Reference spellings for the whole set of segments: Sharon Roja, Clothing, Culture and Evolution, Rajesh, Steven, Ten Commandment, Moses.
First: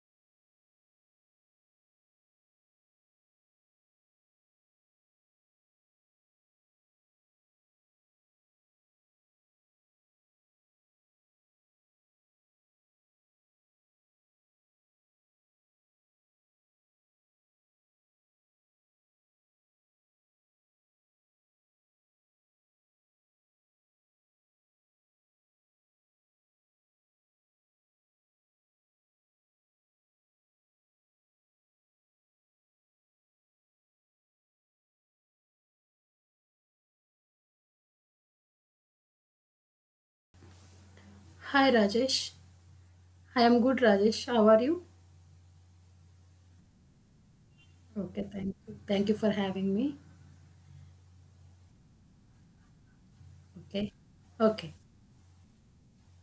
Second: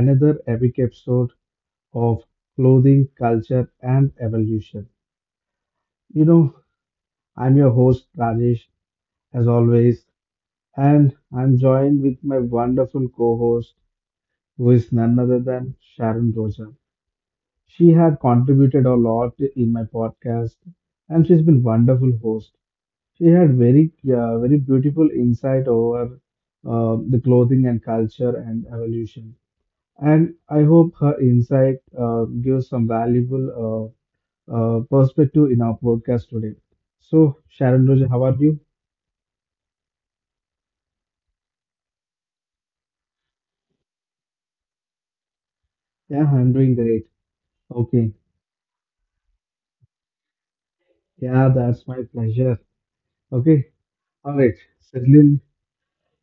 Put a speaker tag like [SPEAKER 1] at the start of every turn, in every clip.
[SPEAKER 1] another epic episode of Clothing, Culture and Evolution. You know, I'm your host Rajesh as always and I'm joined with my wonderful co-host who is none other than Sharon Roja. She had contributed a lot in my podcast and she's been wonderful host. She had very very beautiful insight over the clothing and culture and evolution. And I hope her insight gives some valuable perspective in our podcast today. So, Sharon Roja, how are you?
[SPEAKER 2] Hi Rajesh. I am good, Rajesh. How are you?
[SPEAKER 1] Yeah, I'm doing great. Okay.
[SPEAKER 2] Okay, thank you. Thank you for having me.
[SPEAKER 1] Yeah, that's my pleasure. Okay.
[SPEAKER 2] Okay.
[SPEAKER 1] All right.
[SPEAKER 2] Okay.
[SPEAKER 1] Sedlin,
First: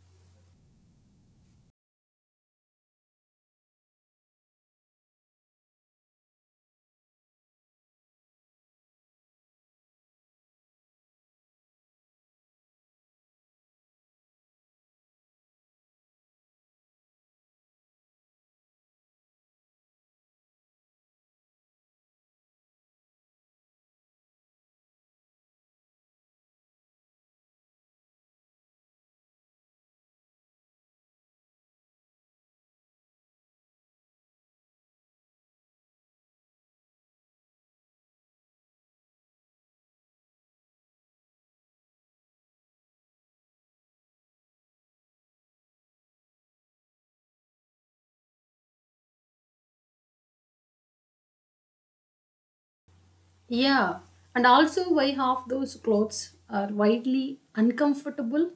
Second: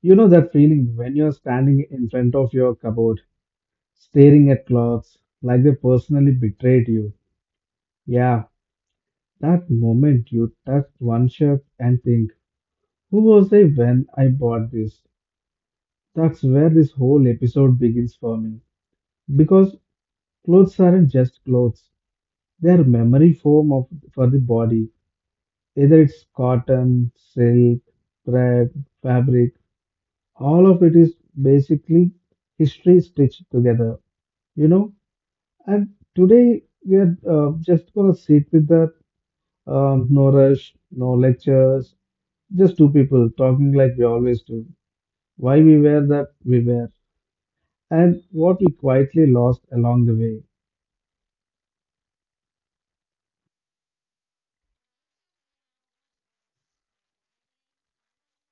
[SPEAKER 1] you know that feeling when you're standing in front of your cupboard, staring at clothes like they personally betrayed you? Yeah, that moment you touch one shirt and think, who was I when I bought this? That's where this whole episode begins for me, because clothes aren't just clothes, they're memory form of, for the body, either it's cotton, silk, thread, fabric, all of it is basically history stitched together, you know. And today we are just gonna sit with that, no rush, no lectures, just two people talking like we always do, why we wear that we wear and what we quietly lost along the way.
[SPEAKER 2] Yeah. And also why half those clothes are widely uncomfortable,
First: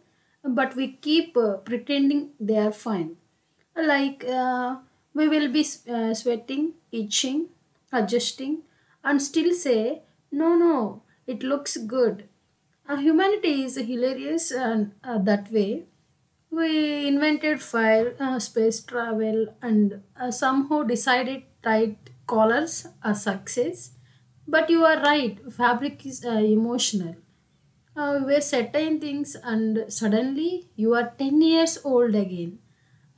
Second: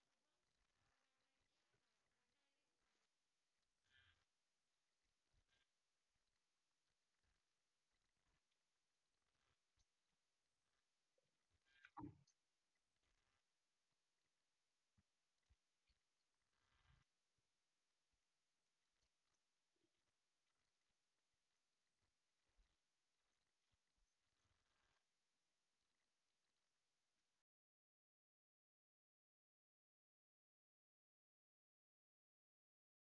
[SPEAKER 2] but we keep pretending they are fine. Like, we will be sweating, itching, adjusting, and still say, no, no, it looks good. Humanity is hilarious and that way. We invented fire, space travel, and somehow decided tight collars are success. But you are right, fabric is emotional. We were certain things, and suddenly you are 10 years old again,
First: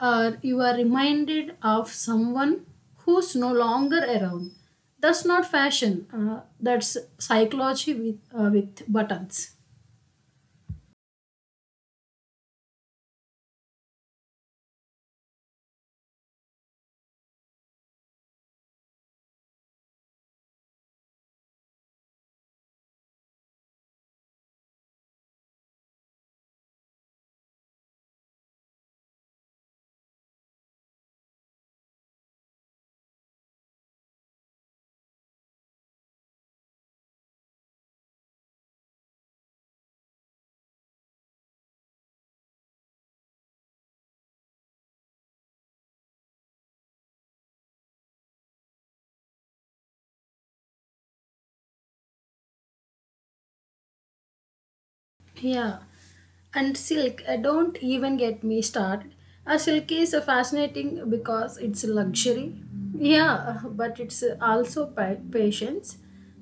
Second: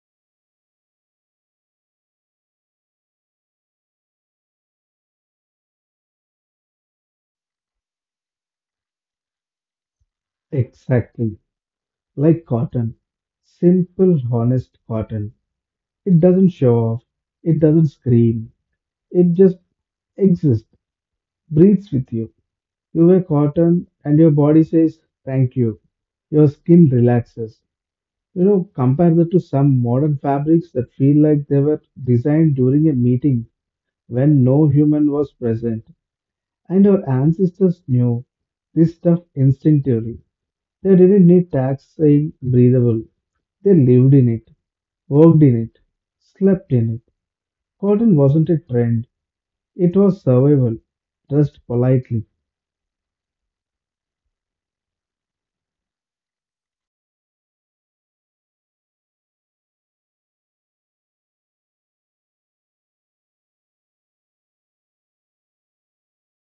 [SPEAKER 2] or you are reminded of someone who's no longer around. That's not fashion, that's psychology with buttons.
[SPEAKER 1] Exactly, like cotton, simple, honest cotton. It doesn't show off, it doesn't scream, it just exists, breathes with you. You wear cotton and your body says thank you. Your skin relaxes. You know, compare that to some modern fabrics that feel like they were designed during a meeting when no human was present. And our ancestors knew this stuff instinctively. They didn't need tags saying breathable, they lived in it, worked in it, slept in it. Cotton wasn't a trend, it was survival, dressed politely.
[SPEAKER 2] Yeah, and silk, don't even get me started. A silk is fascinating because it's a luxury. Yeah, but it's also patience.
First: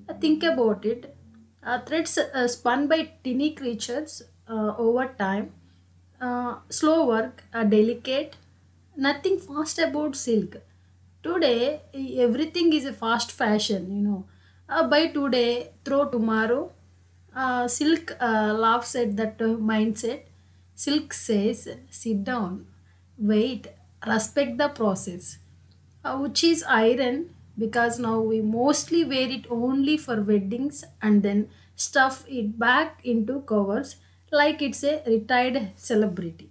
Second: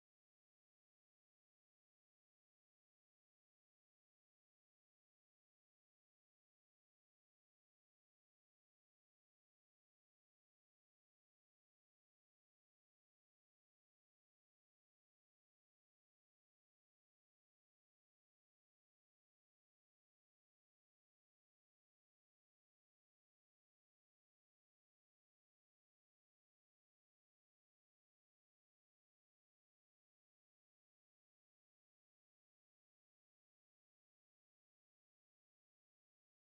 [SPEAKER 2] Think about it. Threads spun by tiny creatures over time, slow work, delicate, nothing fast about silk. Today, everything is a fast fashion, Buy today, throw tomorrow. Silk laughs at that mindset. Silk says, sit down, wait, respect the process, which is iron, because now we mostly wear it only for weddings and then stuff it back into covers like it's a retired celebrity.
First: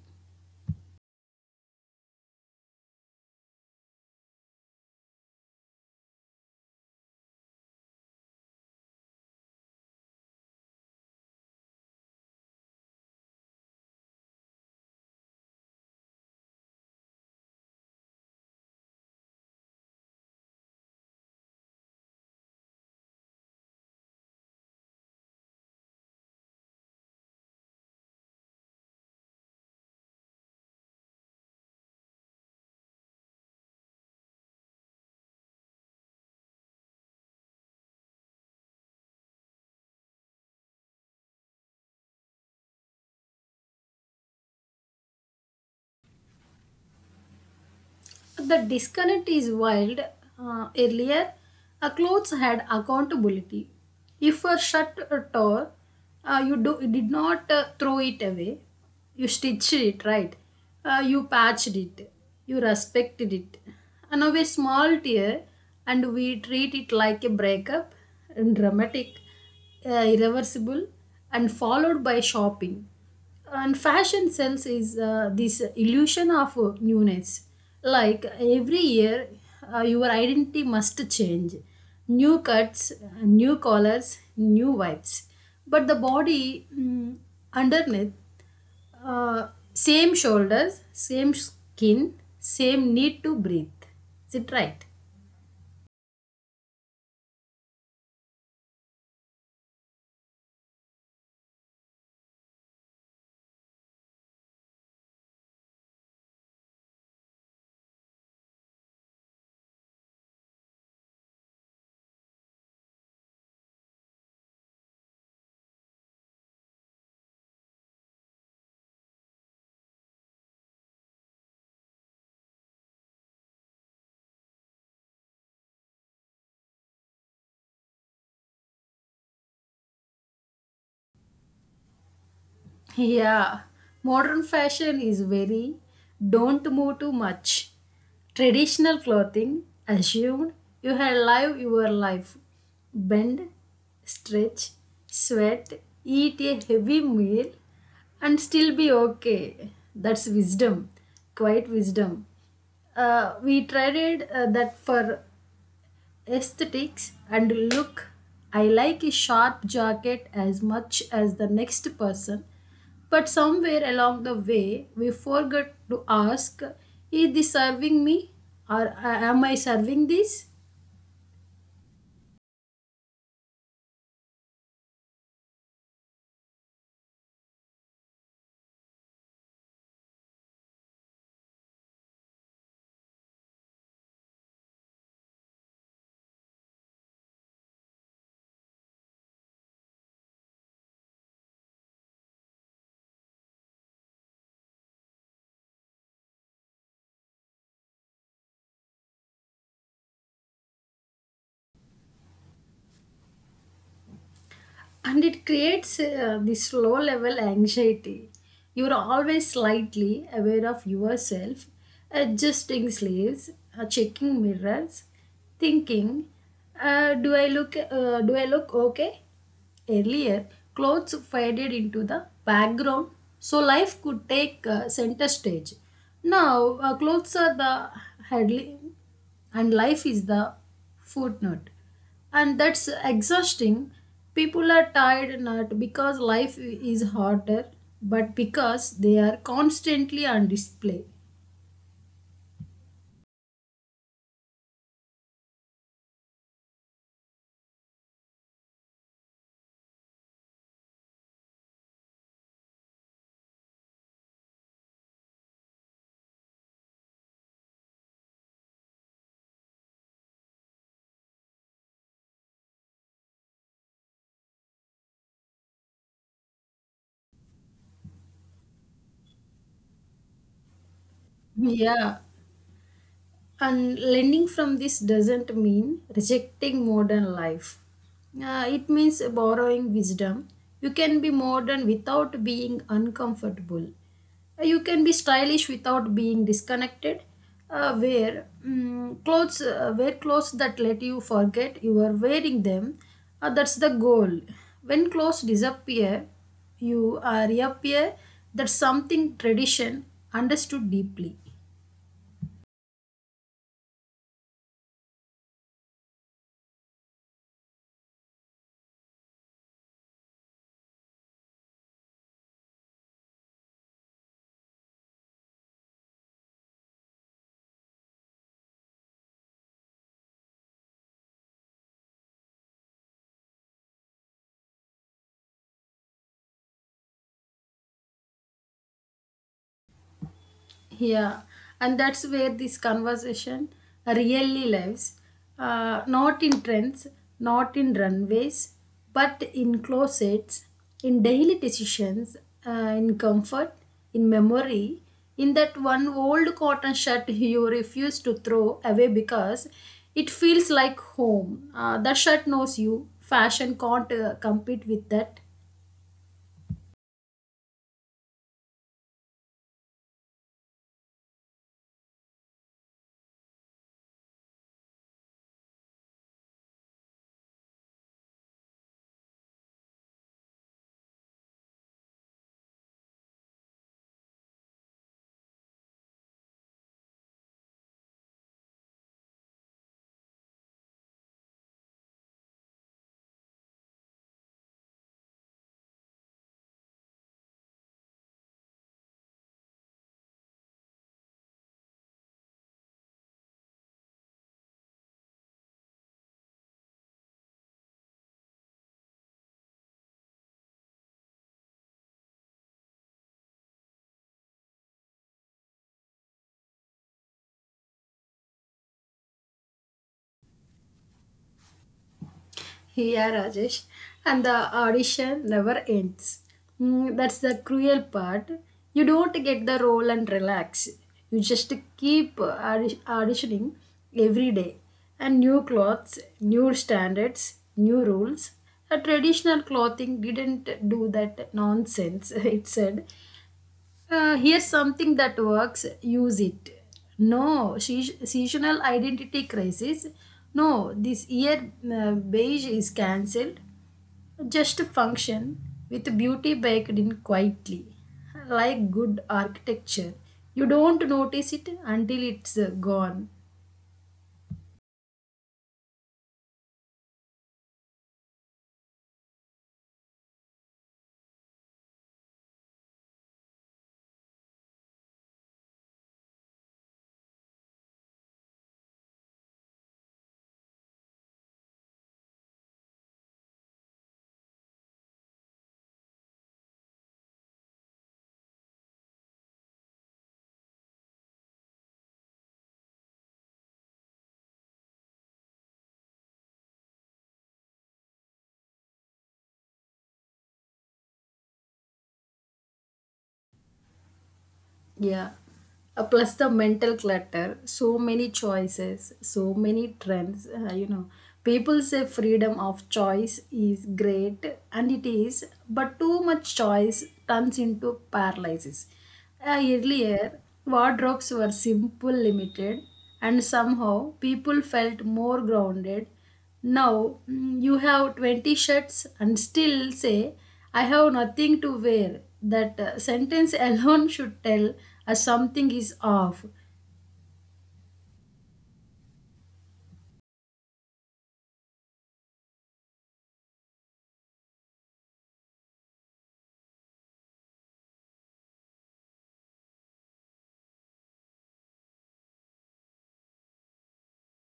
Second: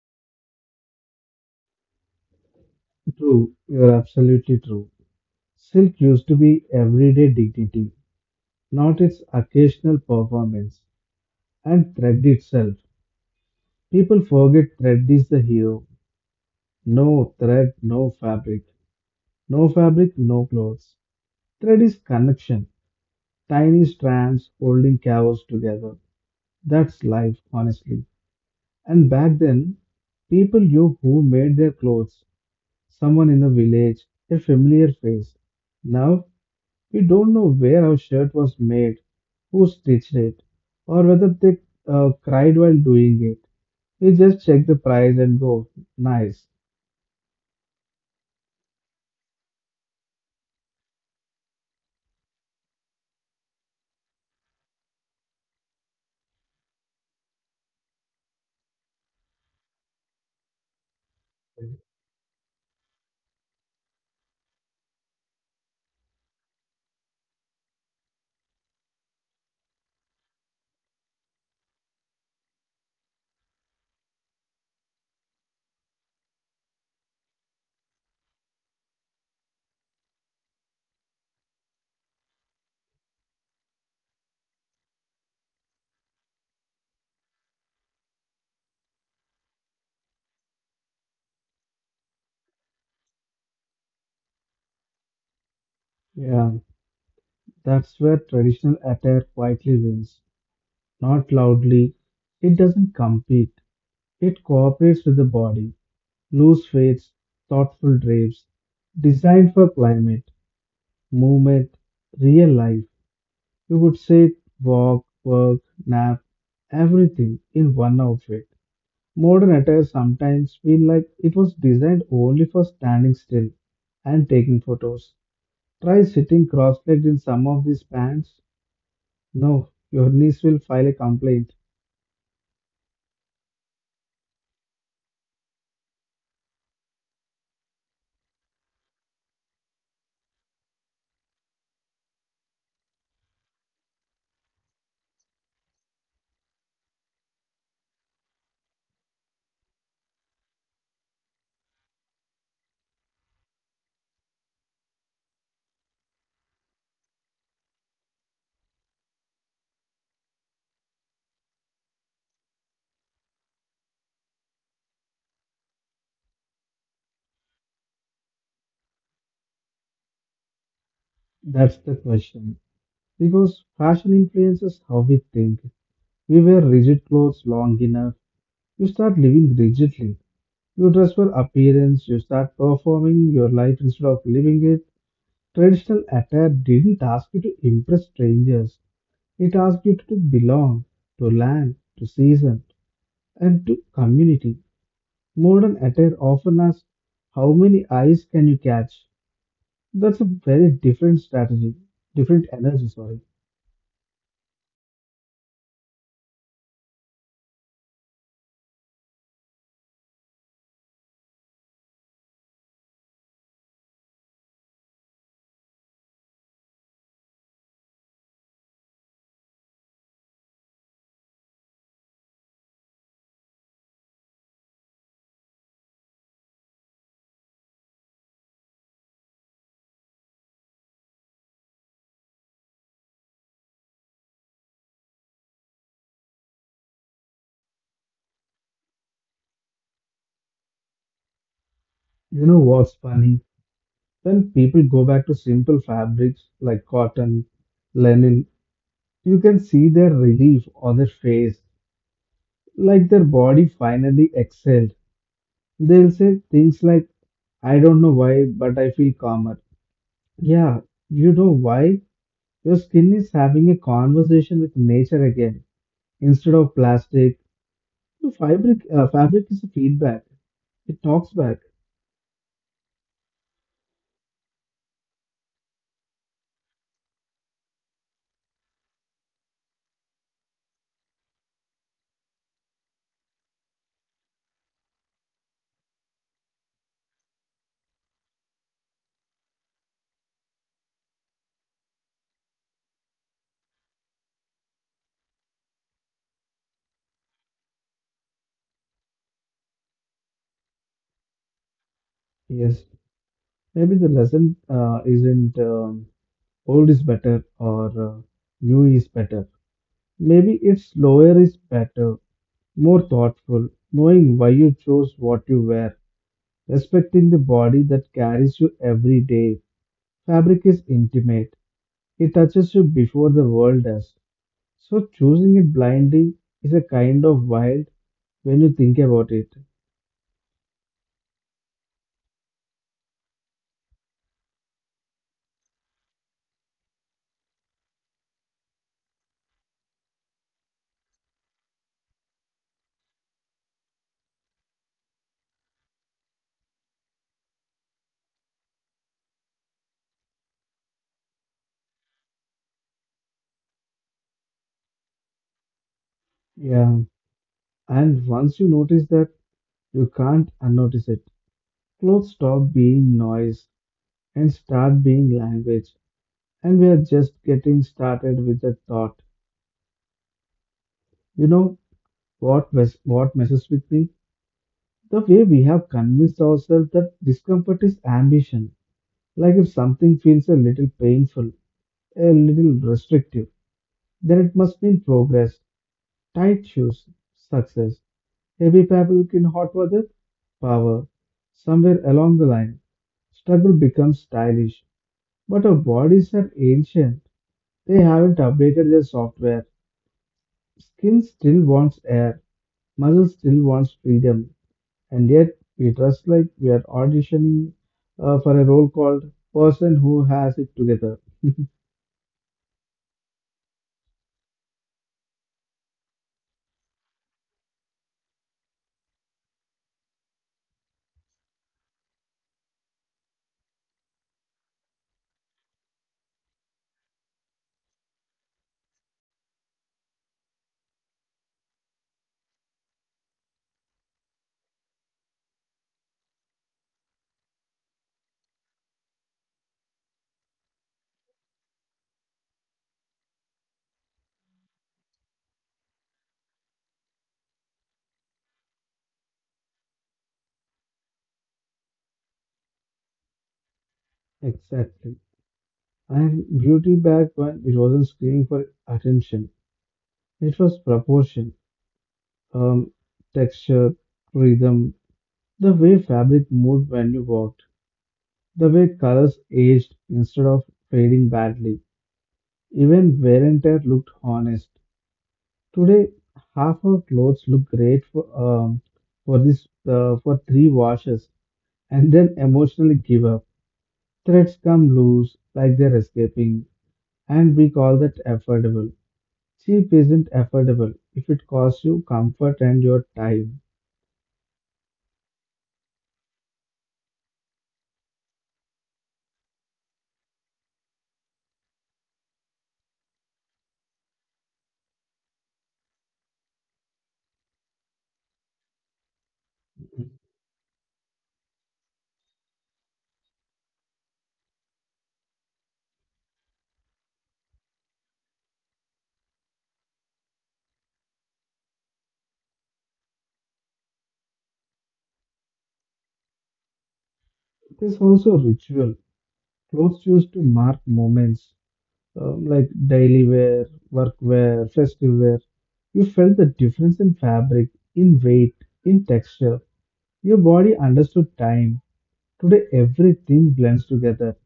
[SPEAKER 1] True, you're absolutely true. Silk used to be everyday dignity, not its occasional performance. And thread itself. People forget thread is the hero. No thread, no fabric. No fabric, no clothes. Thread is connection. Tiny strands holding chaos together. That's life, honestly. And back then, people knew who made their clothes, someone in the village, a familiar face. Now, we don't know where our shirt was made, who stitched it, or whether they cried while doing it. We just check the price and go, nice.
[SPEAKER 2] The disconnect is wild. Earlier, clothes had accountability. If a shirt or tore, did not throw it away. You stitched it, right? You patched it. You respected it. And now a small tear, and we treat it like a breakup, and dramatic, irreversible, and followed by shopping. And fashion sells is this illusion of newness, like every year your identity must change: new cuts, new collars, new vibes. But the body, underneath, uh, same shoulders, same skin, same need to breathe. Is it right?
[SPEAKER 1] Yeah, that's where traditional attire quietly wins, not loudly. It doesn't compete, it cooperates with the body. Loose fades, thoughtful drapes, designed for climate, movement, real life. You could sit, walk, work, nap, everything in one outfit. Modern attire sometimes feel like it was designed only for standing still and taking photos. Try sitting cross-legged in some of these pants. No, your niece will file a complaint.
[SPEAKER 2] Yeah, modern fashion is very don't move too much. Traditional clothing assumed you have live your life. Bend, stretch, sweat, eat a heavy meal, and still be okay. That's wisdom, quite wisdom. We traded that for aesthetics and look. I like a sharp jacket as much as the next person, but somewhere along the way we forgot to ask, is this serving me, or am I serving this?
[SPEAKER 1] That's the question. Because fashion influences how we think. We wear rigid clothes long enough, you start living rigidly. You dress for appearance, you start performing your life instead of living it. Traditional attire didn't ask you to impress strangers, it asked you to belong, to land, to season, and to community. Modern attire often asks, how many eyes can you catch? That's a very different strategy, different energy, sorry.
[SPEAKER 2] And it creates this low level anxiety. You're always slightly aware of yourself, adjusting sleeves, checking mirrors, thinking, do I look okay. Earlier, clothes faded into the background so life could take center stage. Now, clothes are the headline and life is the footnote. And that's exhausting. People are tired not because life is harder, but because they are constantly on display.
[SPEAKER 1] You know what's funny? When people go back to simple fabrics like cotton, linen, you can see their relief on their face like their body finally exhaled. They'll say things like, I don't know why, but I feel calmer. Yeah, you know why? Your skin is having a conversation with nature again. Instead of plastic, the fabric, fabric is a feedback. It talks back.
[SPEAKER 2] Yeah, and learning from this doesn't mean rejecting modern life. It means borrowing wisdom. You can be modern without being uncomfortable. You can be stylish without being disconnected. Wear clothes that let you forget you are wearing them. That's the goal. When clothes disappear, you reappear. That's something tradition understood deeply.
[SPEAKER 1] Yes, maybe the lesson isn't old is better or new is better. Maybe it's slower is better, more thoughtful, knowing why you chose what you wear, respecting the body that carries you every day. Fabric is intimate, it touches you before the world does. So, choosing it blindly is a kind of wild when you think about it.
[SPEAKER 2] Yeah, and that's where this conversation really lives. Not in trends, not in runways, but in closets, in daily decisions, uh, in comfort, in memory, in that one old cotton shirt you refuse to throw away because it feels like home. That shirt knows you. Fashion can't compete with that.
[SPEAKER 1] Yeah, and once you notice that, you can't unnotice it. Clothes stop being noise and start being language. And we are just getting started with the thought. You know what, what messes with me? The way we have convinced ourselves that discomfort is ambition. Like if something feels a little painful, a little restrictive, then it must mean progress, tight shoes, success, heavy fabric in hot weather, power. Somewhere along the line, struggle becomes stylish. But our bodies are ancient. They haven't updated their software. Skin still wants air. Muscle still wants freedom. And yet, we dress like we are auditioning for a role called person who has it together.
[SPEAKER 2] Yeah, Rajesh. And the audition never ends. That's the cruel part. You don't get the role and relax. You just keep auditioning every day. And new clothes, new standards, new rules. A traditional clothing didn't do that nonsense, it said. Here's something that works, use it. No seasonal identity crisis, no this year beige is cancelled, just a function with beauty baked in quietly, like good architecture. You don't notice it until it's gone.
[SPEAKER 1] Exactly. And beauty back when it wasn't screaming for attention, it was proportion, um, texture, rhythm, the way fabric moved when you walked, the way colors aged instead of fading badly. Even wear and tear looked honest. Today, half our clothes look great for this for three washes and then emotionally give up. Threads come loose like they're escaping, and we call that affordable. Cheap isn't affordable if it costs you comfort and your time.
[SPEAKER 2] Yeah. Plus the mental clutter, so many choices, so many trends. People say freedom of choice is great, and it is, but too much choice turns into paralysis. Earlier, wardrobes were simple, limited, and somehow people felt more grounded. Now, you have 20 shirts and still say, I have nothing to wear. That sentence alone should tell us something is off.
[SPEAKER 1] There's also ritual. Clothes used to mark moments, like daily wear, work wear, festive wear. You felt the difference in fabric, in weight, in texture. Your body understood time. Today, everything blends together.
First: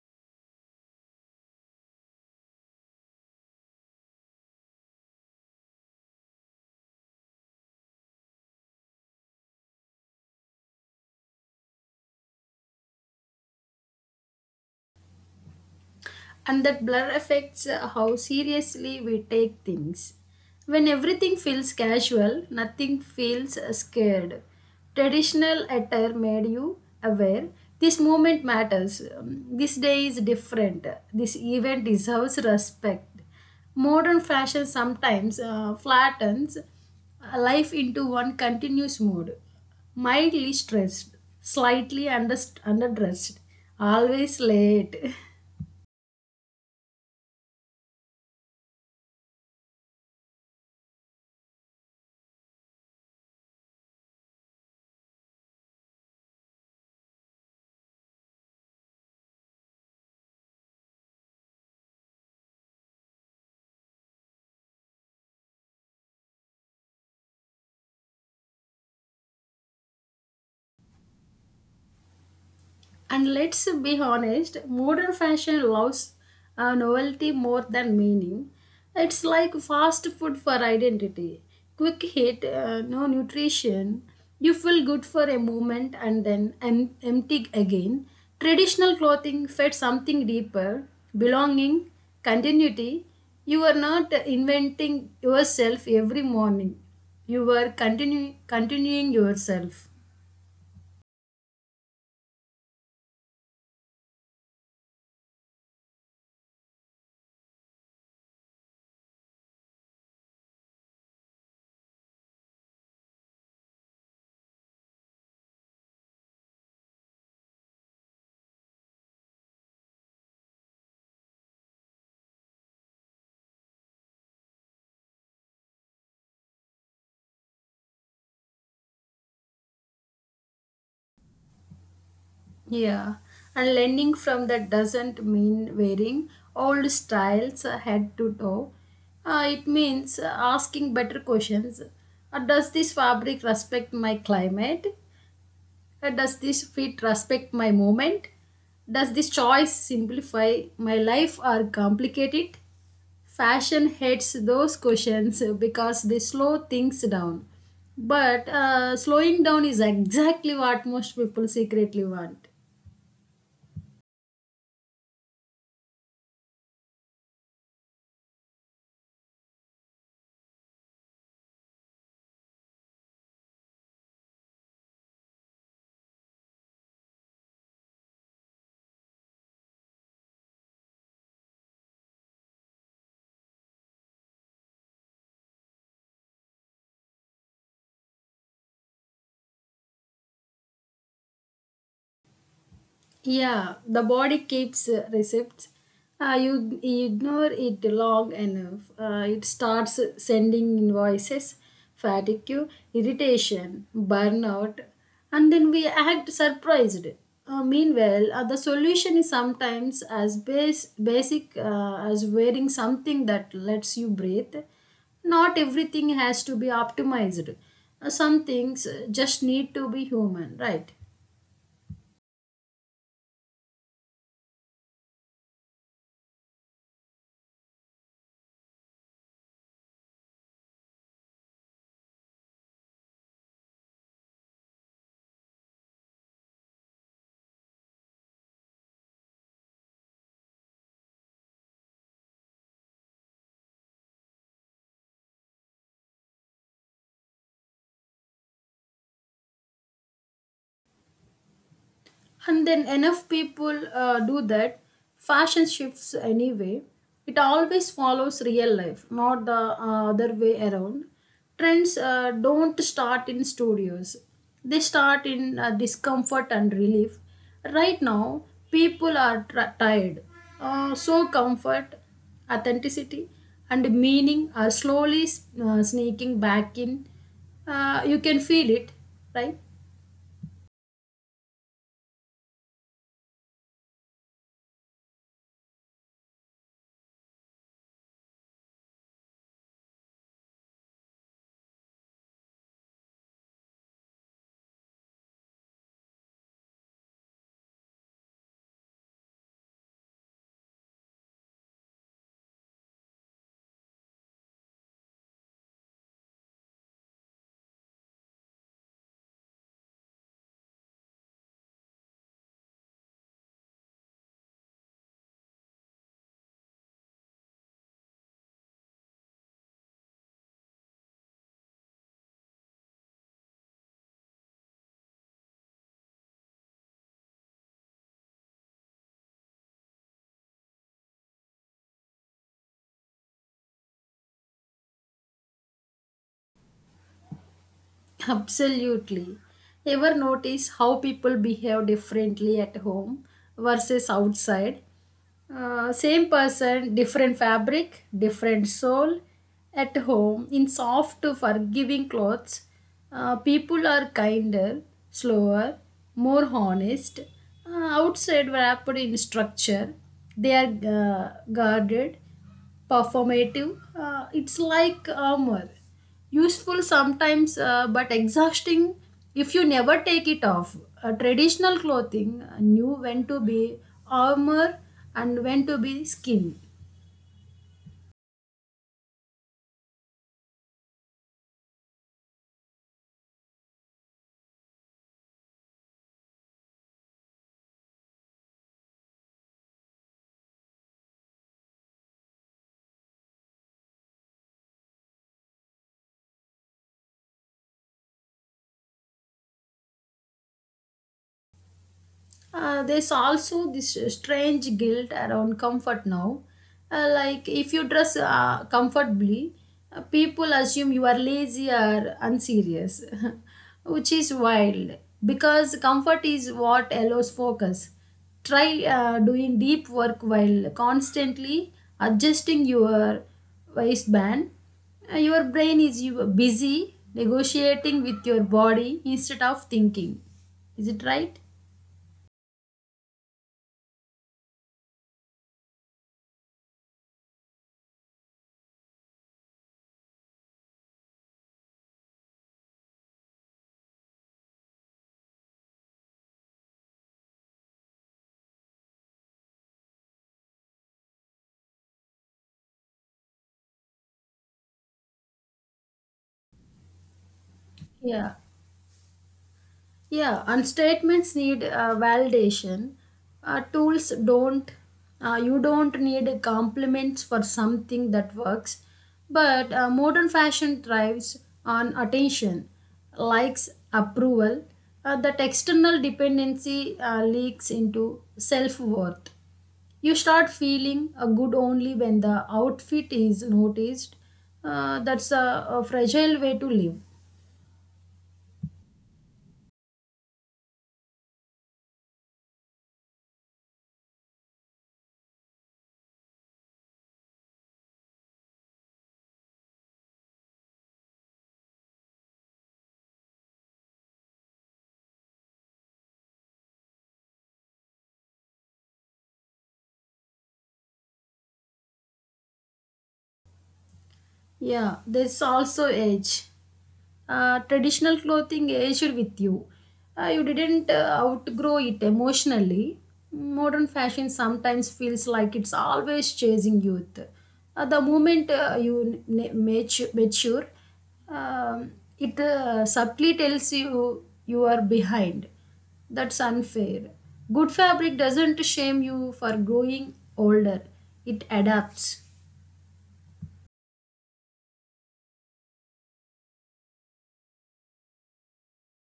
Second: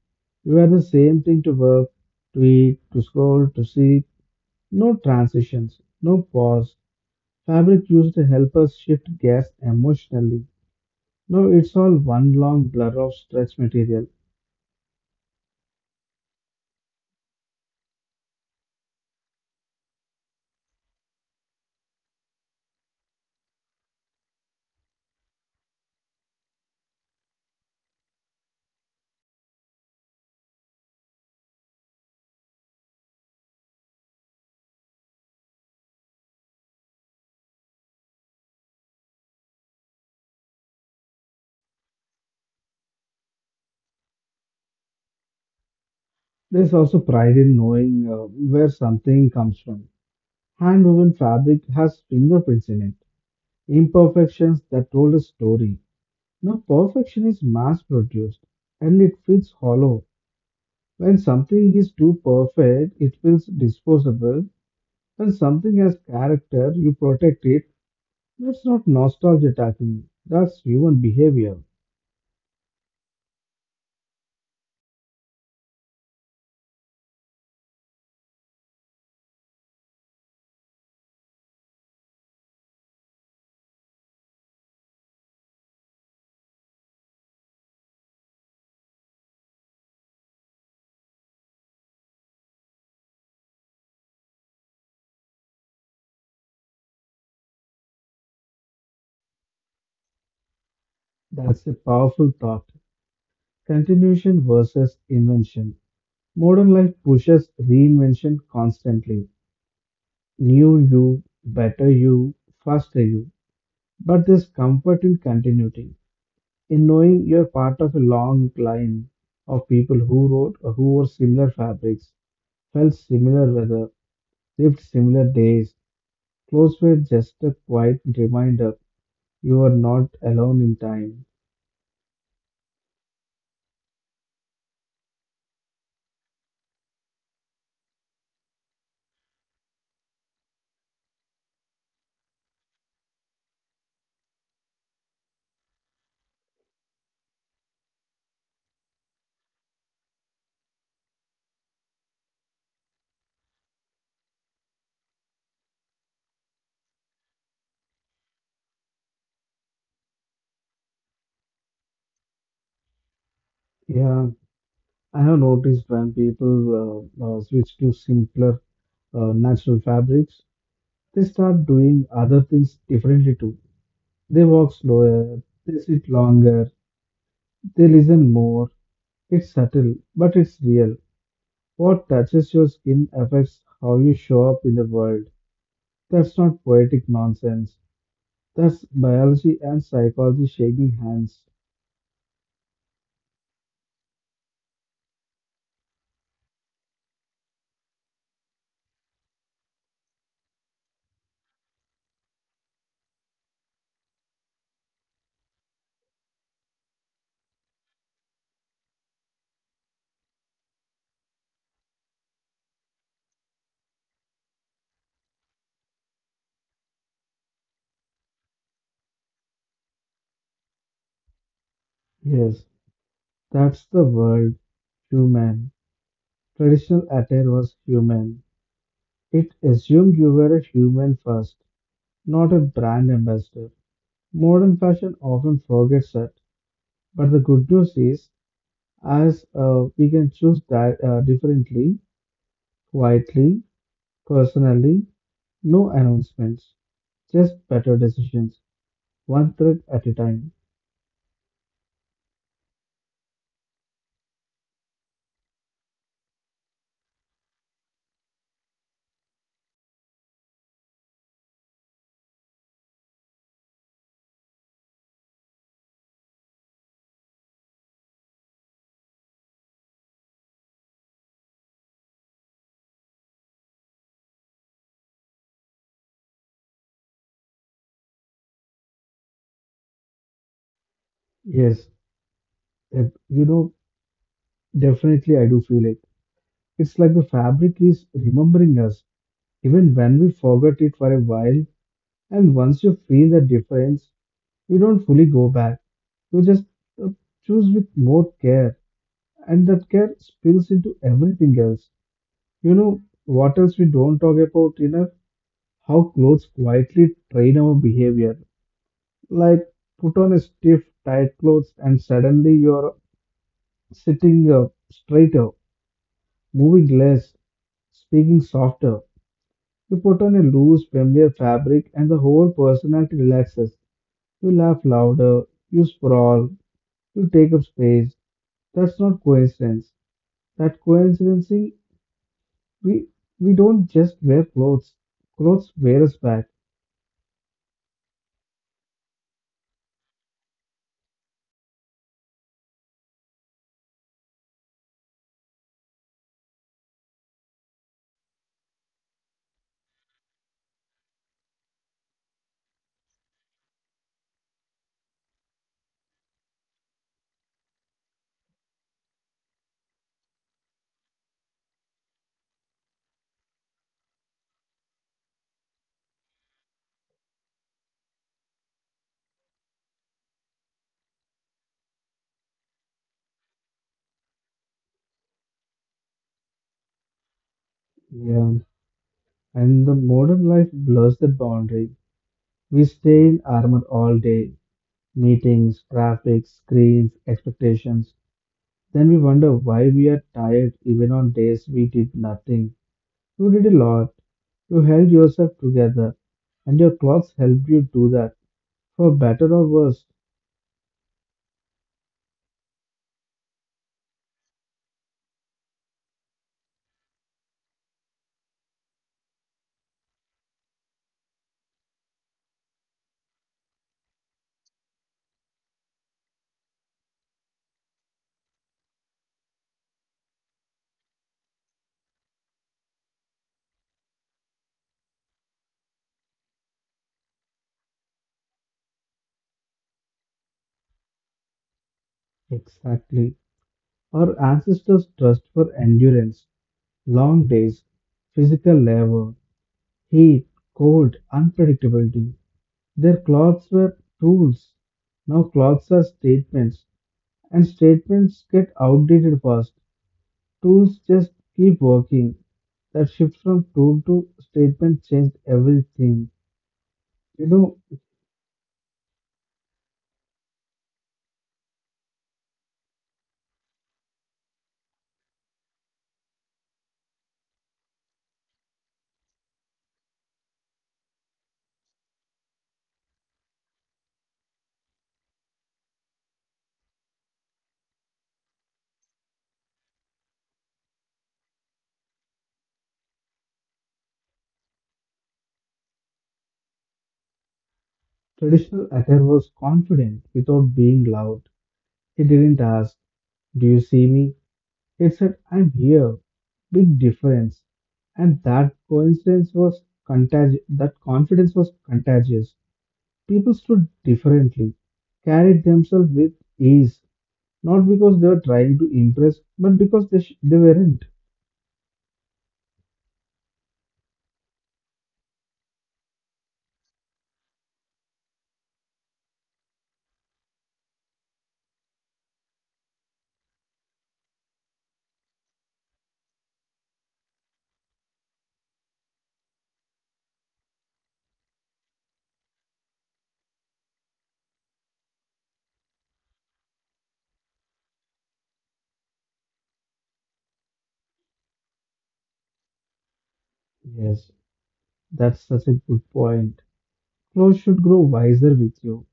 [SPEAKER 1] You wear the same thing to work, to eat, to scroll, to see. No transitions, no pause. Fabric used to help us shift gears emotionally. No, it's all one long blur of stretch material.
[SPEAKER 2] And that blur affects how seriously we take things. When everything feels casual, nothing feels scared. Traditional attire made you aware this moment matters, this day is different, this event deserves respect. Modern fashion sometimes flattens life into one continuous mood: mildly stressed, slightly underdressed, always late.
[SPEAKER 1] There's also pride in knowing where something comes from. Hand woven fabric has fingerprints in it, imperfections that told a story. Now, perfection is mass produced and it feels hollow. When something is too perfect, it feels disposable. When something has character, you protect it. That's not nostalgia attacking, you. That's human behavior.
[SPEAKER 2] And let's be honest, modern fashion loves novelty more than meaning. It's like fast food for identity. Quick hit, no nutrition. You feel good for a moment and then empty again. Traditional clothing fed something deeper: belonging, continuity. You are not inventing yourself every morning, you are continuing yourself.
[SPEAKER 1] That's a powerful thought. Continuation versus invention. Modern life pushes reinvention constantly. New you, better you, faster you. But there's comfort in continuity, in knowing you're part of a long line of people who wrote or who wore similar fabrics, felt similar weather, lived similar days. Clothes were just a quiet reminder you are not alone in time.
[SPEAKER 2] Yeah, and learning from that doesn't mean wearing old styles head to toe. It means asking better questions. Does this fabric respect my climate? Does this fit respect my moment? Does this choice simplify my life or complicate it? Fashion hates those questions because they slow things down. But slowing down is exactly what most people secretly want.
[SPEAKER 1] Yeah, I have noticed when people switch to simpler natural fabrics, they start doing other things differently too. They walk slower, they sit longer, they listen more. It's subtle, but it's real. What touches your skin affects how you show up in the world. That's not poetic nonsense. That's biology and psychology shaking hands.
[SPEAKER 2] Yeah, the body keeps receipts. You ignore it long enough. It starts sending invoices, fatigue, irritation, burnout, and then we act surprised. Meanwhile, the solution is sometimes as basic as wearing something that lets you breathe. Not everything has to be optimized. Some things just need to be human, right?
[SPEAKER 1] Yes, that's the world. Human. Traditional attire was human. It assumed you were a human first, not a brand ambassador. Modern fashion often forgets that. But the good news is, as we can choose that differently, quietly, personally, no announcements, just better decisions, one thread at a time.
[SPEAKER 2] And then enough people do that, fashion shifts anyway. It always follows real life, not the other way around. Trends don't start in studios, they start in discomfort and relief. Right now, people are tired, so comfort, authenticity, and meaning are slowly sneaking back in. You can feel it, right?
[SPEAKER 1] Yes, if, you know, definitely I do feel it. It's like the fabric is remembering us, even when we forgot it for a while. And once you feel the difference, you don't fully go back. You just uh, choose with more care, and that care spills into everything else. You know, what else we don't talk about enough? How clothes quietly train our behavior. Like, put on a stiff, tight clothes, and suddenly you're sitting straighter, moving less, speaking softer. You put on a loose, familiar fabric, and the whole personality relaxes. You laugh louder, you sprawl, you take up space. That's not coincidence. That coincidence, we, we don't just wear clothes, clothes wear us back.
[SPEAKER 2] Absolutely. Ever notice how people behave differently at home versus outside? Same person, different fabric, different soul. At home, in soft, forgiving clothes, people are kinder, slower, more honest. Uh, Outside, wrapped in structure, they are guarded, performative. It's like armor, useful sometimes, but exhausting if you never take it off. Traditional clothing knew when to be armor and when to be skin.
[SPEAKER 1] Yeah. And the modern life blurs that boundary. We stay in armor all day, meetings, traffic, screens, expectations. Then we wonder why we are tired even on days we did nothing. You did a lot. You held yourself together, and your clocks helped you do that, for better or worse.
[SPEAKER 2] There's also this strange guilt around comfort now. Like if you dress comfortably, people assume you are lazy or unserious, which is wild because comfort is what allows focus. Try doing deep work while constantly adjusting your waistband. Your brain is you busy negotiating with your body instead of thinking. Is it right?
[SPEAKER 1] Exactly. Our ancestors trust for endurance, long days, physical labor, heat, cold, unpredictability. Their clothes were tools. Now clothes are statements, and statements get outdated fast. Tools just keep working. That shift from tool to statement changed everything. You know,
[SPEAKER 2] Yeah. Yeah, and statements need validation. Tools don't, you don't need compliments for something that works. But modern fashion thrives on attention, likes, approval. That external dependency leaks into self worth. You start feeling good only when the outfit is noticed. That's a fragile way to live.
[SPEAKER 1] traditional attire was confident without being loud. He didn't ask, do you see me? He said, I'm here. Big difference. And that coincidence was contagious. That confidence was contagious. People stood differently, carried themselves with ease, not because they were trying to impress, but because they weren't.
[SPEAKER 2] Yeah, there's also age. Traditional clothing aged with you. You didn't outgrow it emotionally. Modern fashion sometimes feels like it's always chasing youth. The moment mature, um, it subtly tells you you are behind. That's unfair. Good fabric doesn't shame you for growing older, it adapts.
[SPEAKER 1] Yes, that's such a good point. Clothes should grow wiser with you,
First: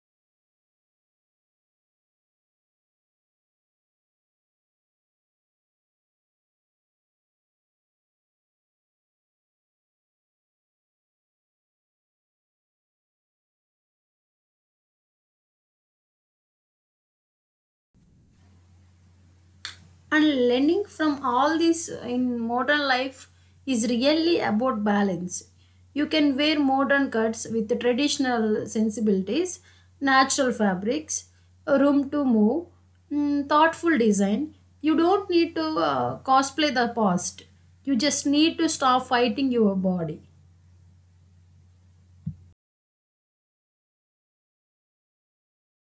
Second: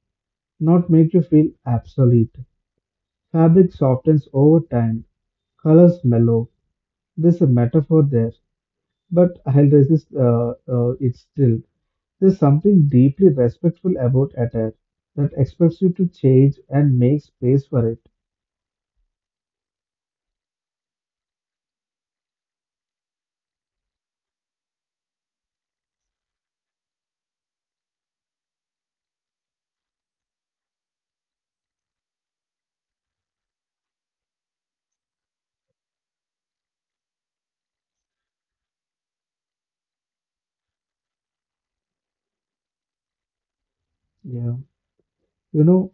[SPEAKER 1] not make you feel obsolete. Fabric softens over time, colors mellow. There's a metaphor there, but I'll resist it still. There's something deeply respectful about attire that expects you to change and make space for it.
[SPEAKER 2] And learning from all this in modern life is really about balance. You can wear modern cuts with traditional sensibilities: natural fabrics, room to move, thoughtful design. You don't need to cosplay the past, you just need to stop fighting your body.
[SPEAKER 1] Yeah. You know,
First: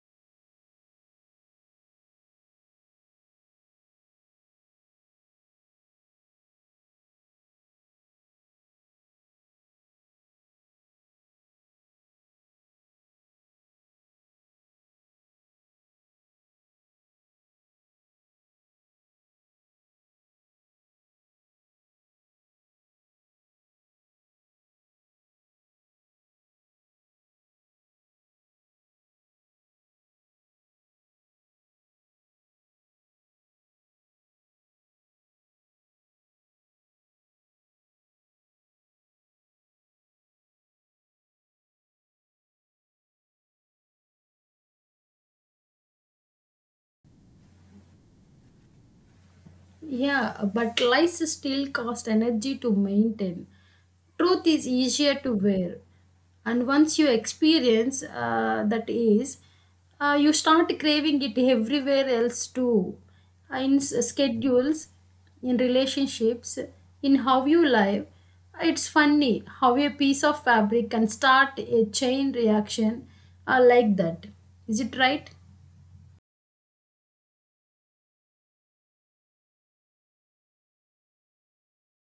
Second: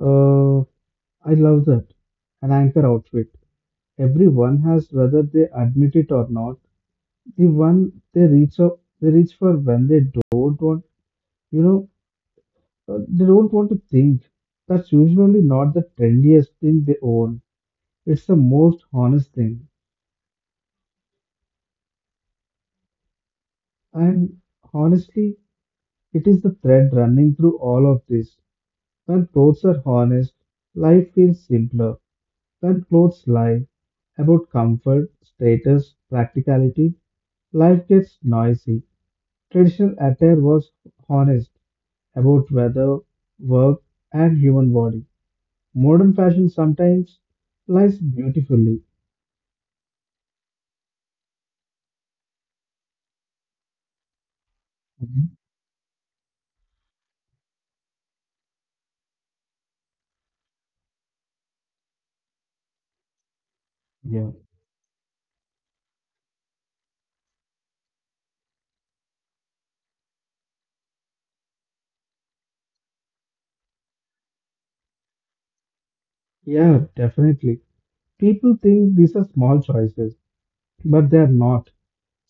[SPEAKER 1] Uh, I love that. An anchor outfit. Everyone has, whether they admit it or not, the one they reach for when they don't want, you know, they don't want to think. That's usually not the trendiest thing they own. It's the most honest thing. And honestly, it is the thread running through all of this. When clothes are honest, life feels simpler. When clothes lie about comfort, status, practicality, life gets noisy. Traditional attire was honest about weather, work, and human body. Modern fashion sometimes lies beautifully.
[SPEAKER 2] Yeah, but lights still cost energy to maintain. Truth is easier
[SPEAKER 1] Mhm.
[SPEAKER 2] to wear. And once you experience that, you start craving it everywhere else too. In
[SPEAKER 1] Yeah.
[SPEAKER 2] schedules, in relationships, in how you live. It's funny how a piece of fabric can start a chain reaction like that. Is it right?
[SPEAKER 1] Yeah, definitely. People think these are small choices, but they're not.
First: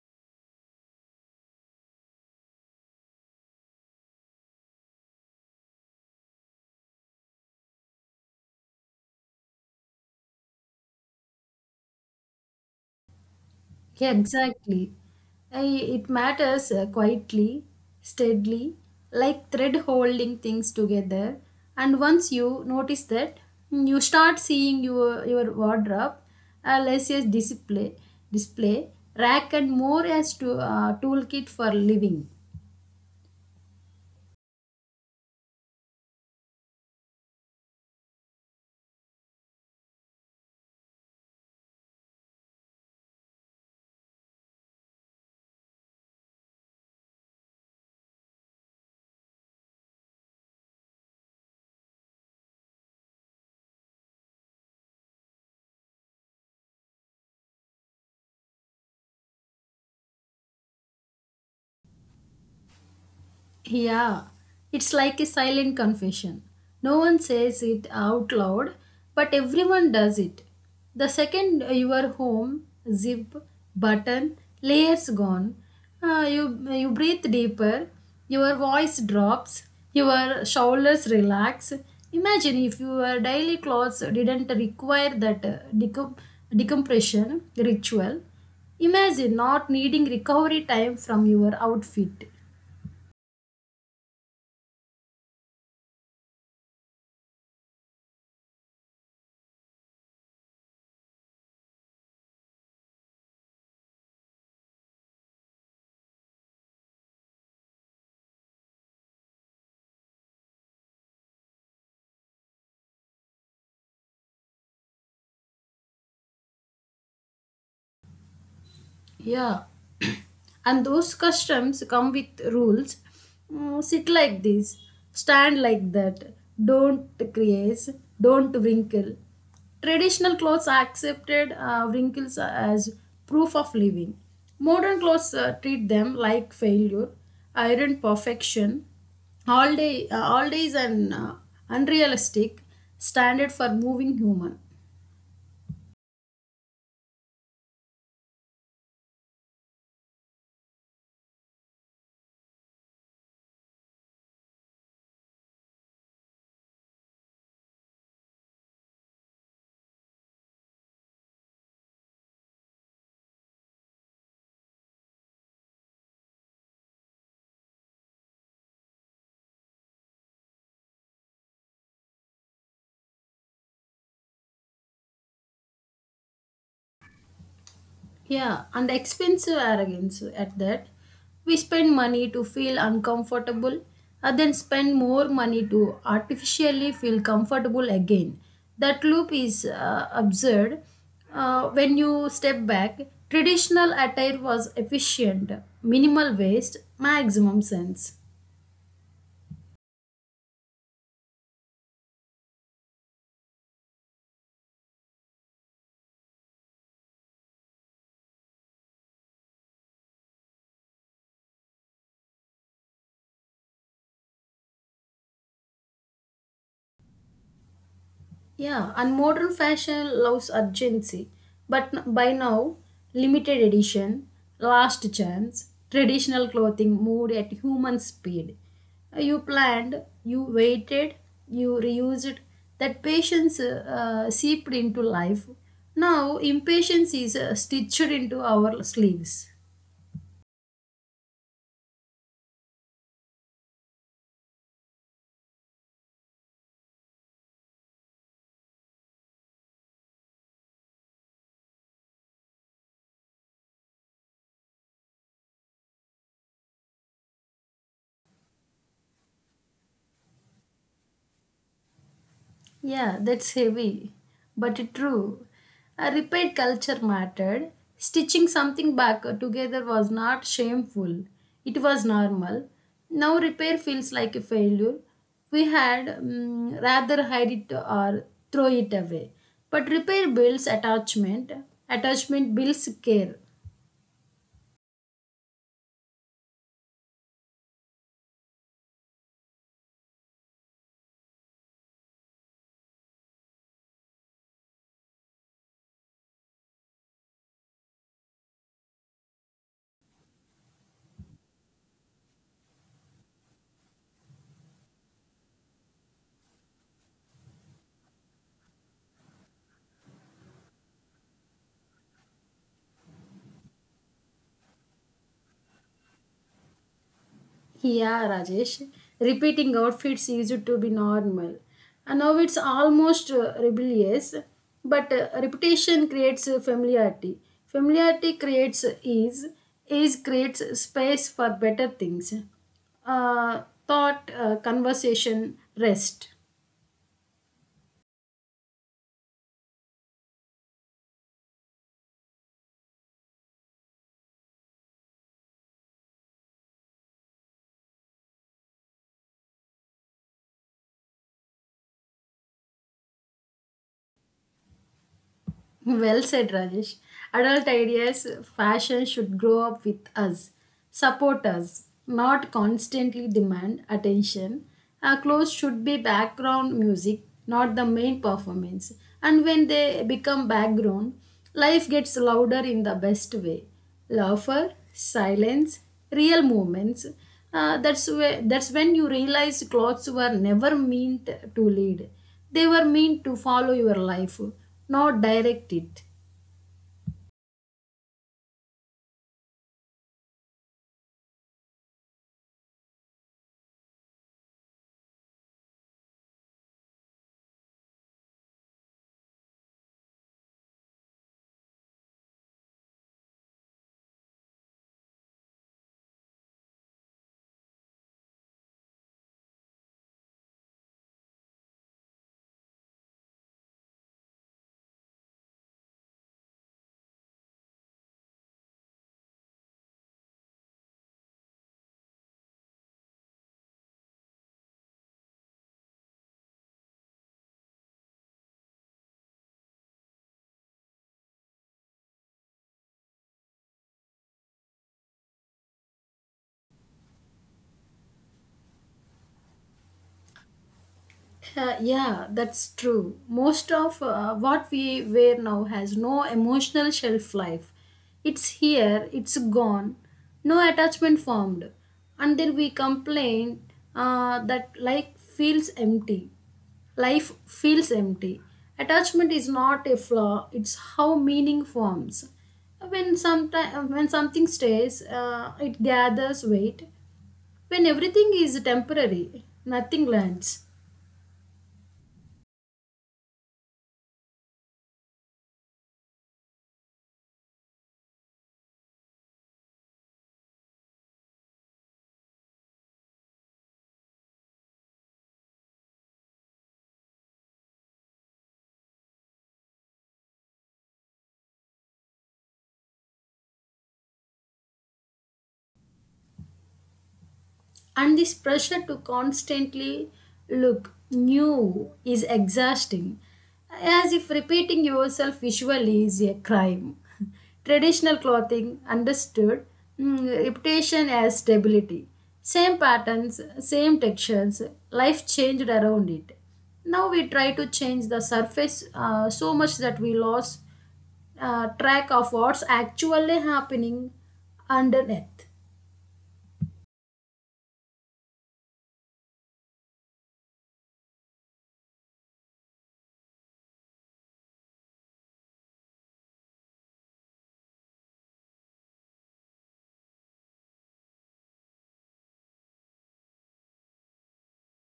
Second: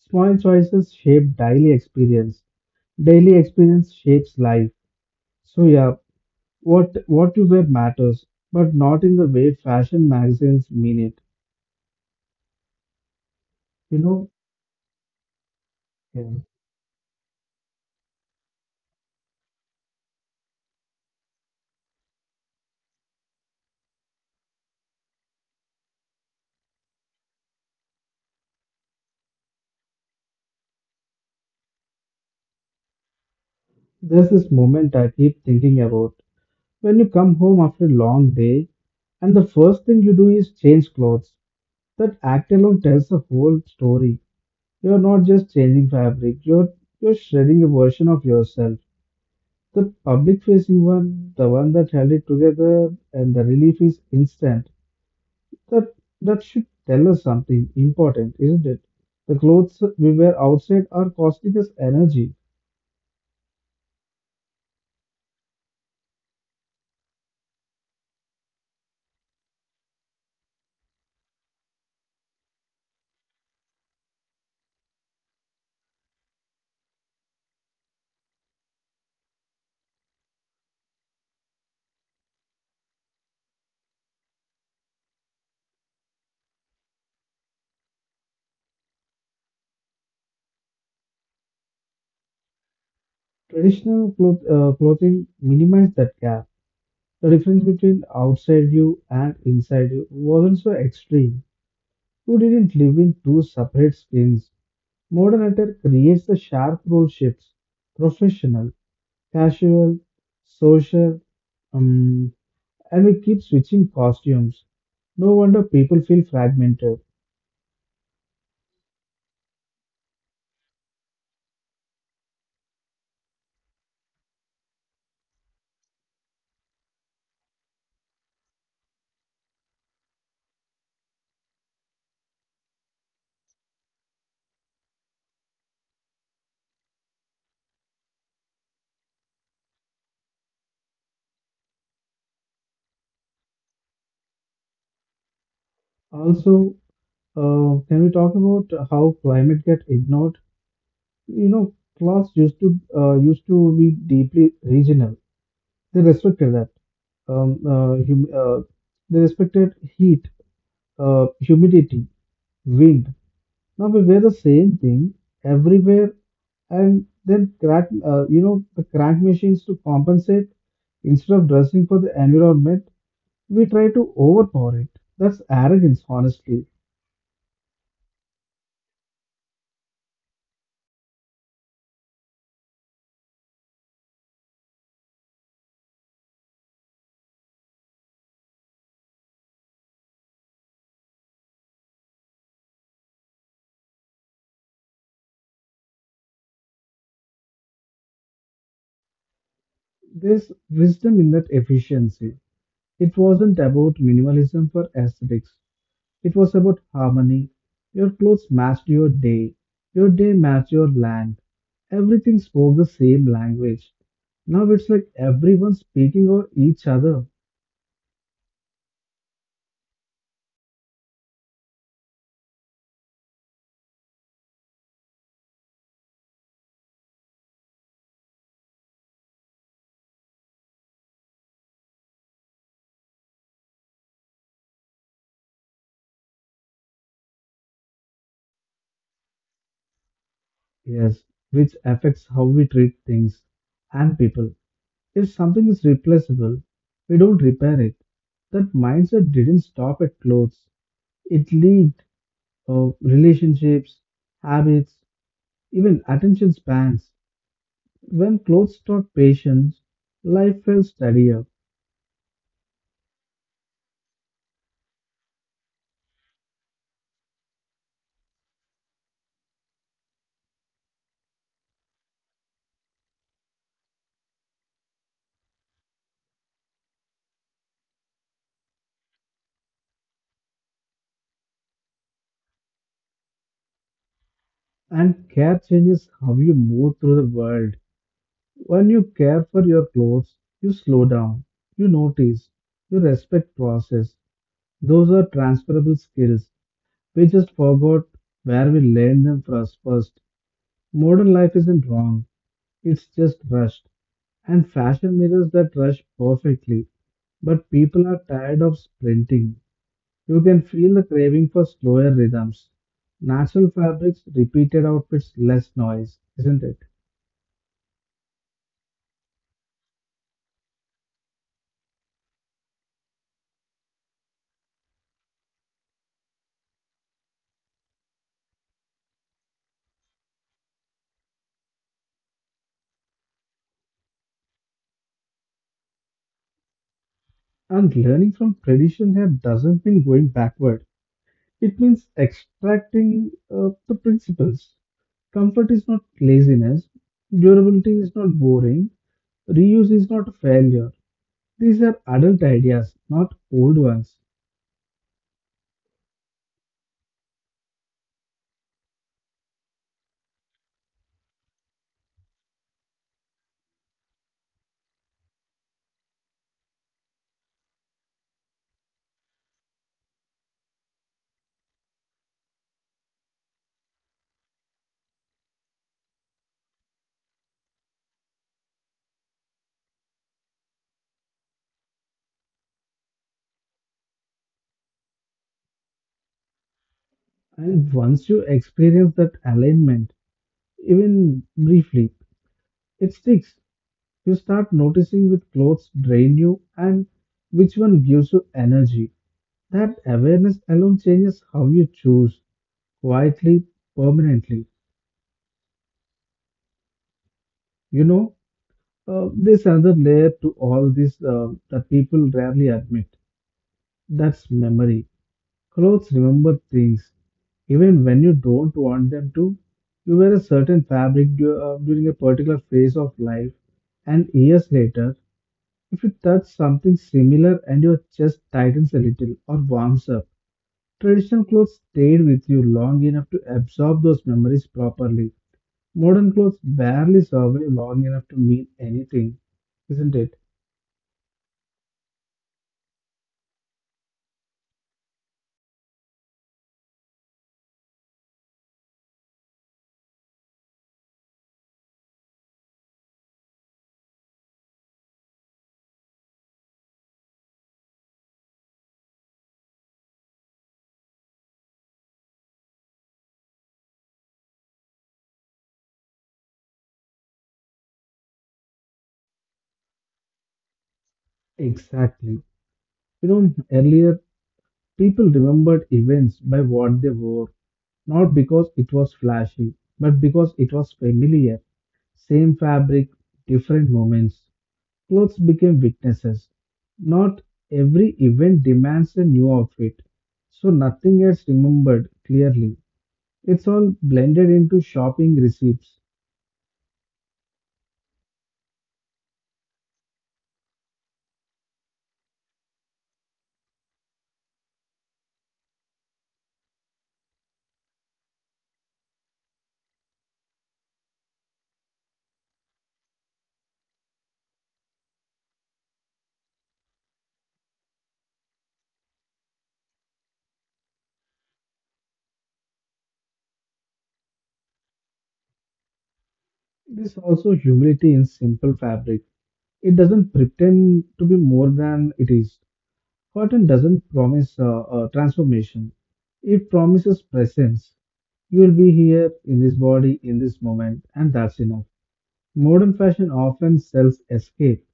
[SPEAKER 1] Small choices shape daily experience. Daily experience shapes life. So yeah, what you wear matters, but not in the way fashion magazines mean it. You
[SPEAKER 2] Yeah,
[SPEAKER 1] know,
[SPEAKER 2] exactly. I, it
[SPEAKER 1] yeah,
[SPEAKER 2] matters quietly, steadily, like thread holding things together. And once you notice that, you start seeing your wardrobe less as display rack, and more as toolkit for living.
[SPEAKER 1] there's this moment I keep thinking about. When you come home after a long day, and the first thing you do is change clothes. That act alone tells the whole story. You're not just changing fabric, you're shredding a version of yourself. The public facing one, the one that held it together, and the relief is instant. That that should tell us something important, isn't it? The clothes we wear outside are costing us energy.
[SPEAKER 2] Yeah, it's like a silent confession. No one says it out loud, but everyone does it. The second you are home, zip, button, layers gone. You breathe deeper. Your voice drops. Your shoulders relax. Imagine if your daily clothes didn't require that decompression ritual. Imagine not needing recovery time from your outfit.
[SPEAKER 1] Traditional clothing minimized that gap. The difference between outside you and inside you wasn't so extreme. You didn't live in two separate skins. Modern attire creates the sharp role shifts: professional, casual, social, um, and we keep switching costumes. No wonder people feel fragmented.
[SPEAKER 2] Yeah. And those customs come with rules. Sit like this, stand like that, don't crease, don't wrinkle. Traditional clothes are accepted wrinkles as proof of living. Modern clothes treat them like failure. Iron perfection all day all days an unrealistic standard for moving human.
[SPEAKER 1] Also, can we talk about how climate get ignored? You know, class used to be deeply regional. They respected that. Hum They respected heat, humidity, wind. Now we wear the same thing everywhere, and then crack. You know, the crank machines to compensate instead of dressing for the environment. We try to overpower it. That's arrogance, honestly.
[SPEAKER 2] Yeah, and expensive arrogance at that. We spend money to feel uncomfortable and then spend more money to artificially feel comfortable again. That loop is absurd. When you step back, traditional attire was efficient, minimal waste, maximum sense.
[SPEAKER 1] There's wisdom in that efficiency. It wasn't about minimalism for aesthetics. It was about harmony. Your clothes matched your day. Your day matched your land. Everything spoke the same language. Now it's like everyone speaking over each other.
[SPEAKER 2] Yeah, and modern fashion loves urgency, by now, limited edition, last chance, traditional clothing moved at human speed. You planned, you waited, you reused. That patience seeped into life. Now, impatience is stitched into our sleeves.
[SPEAKER 1] Yes, which affects how we treat things and people. If something is replaceable, we don't repair it. That mindset didn't stop at clothes. It leaked relationships, habits, even attention spans. When clothes taught patience, life felt steadier,
[SPEAKER 2] Yeah, that's heavy, but it true. A repaid culture mattered. Stitching something back together was not shameful. It was normal. Now repair feels like a failure. We had rather hide it or throw it away. But repair builds attachment. Attachment builds care.
[SPEAKER 1] and care changes how you move through the world. When you care for your clothes, you slow down, you notice, you respect process. Those are transferable skills. We just forgot where we learned them for us first. Modern life isn't wrong, it's just rushed, and fashion mirrors that rush perfectly. But people are tired of sprinting. You can feel the craving for slower rhythms. Natural fabrics, repeated outfits, less noise, isn't it?
[SPEAKER 2] Yeah, Rajesh. Repeating outfits used to be normal. And now it's almost rebellious. But repetition creates familiarity. Familiarity creates ease. Ease creates space for better things. Uh, Thought, conversation, rest.
[SPEAKER 1] And learning from tradition here doesn't mean going backward. It means extracting the principles. Comfort is not laziness. Durability is not boring. Reuse is not a failure. These are adult ideas, not old ones.
[SPEAKER 2] Well said, Rajesh. Adult ideas, fashion should grow up with us, support us, not constantly demand attention. Our clothes should be background music, not the main performance. And when they become background, life gets louder in the best way: laughter, silence, real moments. That's when you realize clothes were never meant to lead. They were meant to follow your life, not direct it.
[SPEAKER 1] And once you experience that alignment, even briefly, it sticks. You start noticing which clothes drain you and which one gives you energy. That awareness alone changes how you choose quietly, permanently. You know, there's another layer to all this that people rarely admit. That's memory. Clothes remember things. Even when you don't want them to, you wear a certain fabric during a particular phase of life, and years later, if you touch something similar and your chest tightens a little or warms up, traditional clothes stayed with you long enough to absorb those memories properly. Modern clothes barely survive long enough to mean anything, isn't it?
[SPEAKER 2] Yeah, that's true. Most of what we wear now has no emotional shelf life. It's here, it's gone, no attachment formed. And then we complain that life feels empty. Life feels empty. Attachment is not a flaw, it's how meaning forms. When something stays, it gathers weight. When everything is temporary, nothing lands.
[SPEAKER 1] Exactly. You know, earlier people remembered events by what they wore, not because it was flashy, but because it was familiar. Same fabric, different moments. Clothes became weaknesses. Not every event demands a new outfit, so nothing gets remembered clearly. It's all blended into shopping receipts.
[SPEAKER 2] And this pressure to constantly look new is exhausting, as if repeating yourself visually is a crime. Traditional clothing understood reputation as stability. Same patterns, same textures, life changed around it. Now we try to change the surface so much that we lost track of what's actually happening underneath.
[SPEAKER 1] It is also humility in simple fabric. It doesn't pretend to be more than it is. Cotton doesn't promise transformation, it promises presence. You will be here in this body in this moment, and that's enough. Modern fashion often sells escape.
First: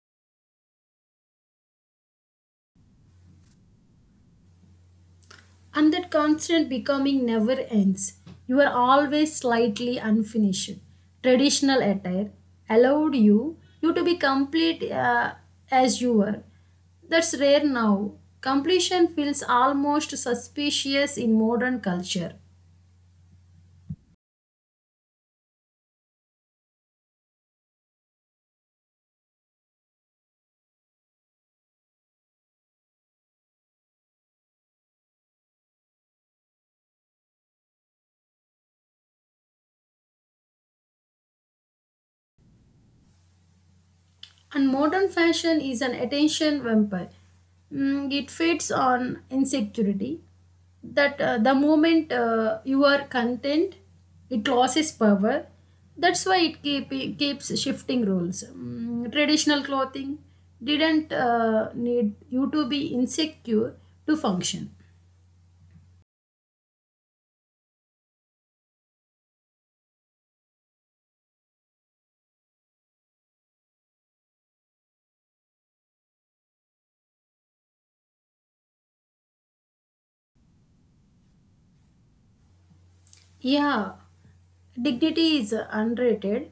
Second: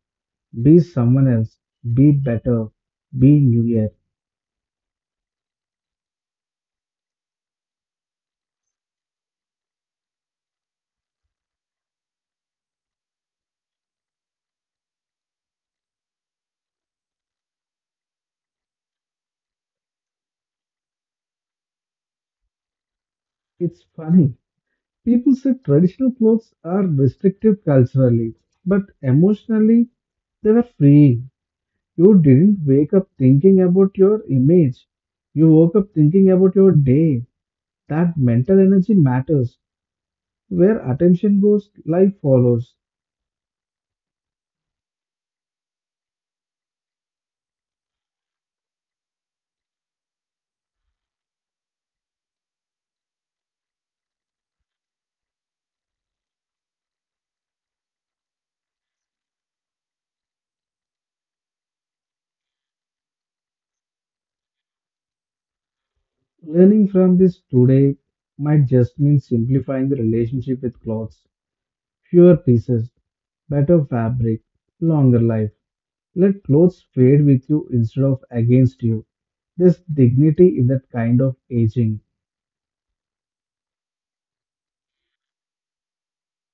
[SPEAKER 1] Be someone else, be better, be new year.
[SPEAKER 2] And that constant becoming never ends. You are always slightly unfinished. Traditional attire allowed you to be complete as you were. That's rare now. Completion feels almost suspicious in modern culture.
[SPEAKER 1] It's funny. People say traditional clothes are restrictive culturally, but emotionally they were free. You didn't wake up thinking about your image. You woke up thinking about your day. That mental energy matters. Where attention goes, life follows.
[SPEAKER 2] And modern fashion is an attention vampire. It feeds on insecurity that the moment you are content, it loses power. That's why it keeps shifting roles. Traditional clothing didn't need you to be insecure to function.
[SPEAKER 1] Learning from this today might just mean simplifying the relationship with clothes. Fewer pieces, better fabric, longer life. Let clothes fade with you instead of against you. There's dignity in that kind of aging.
[SPEAKER 2] Yeah, dignity is underrated,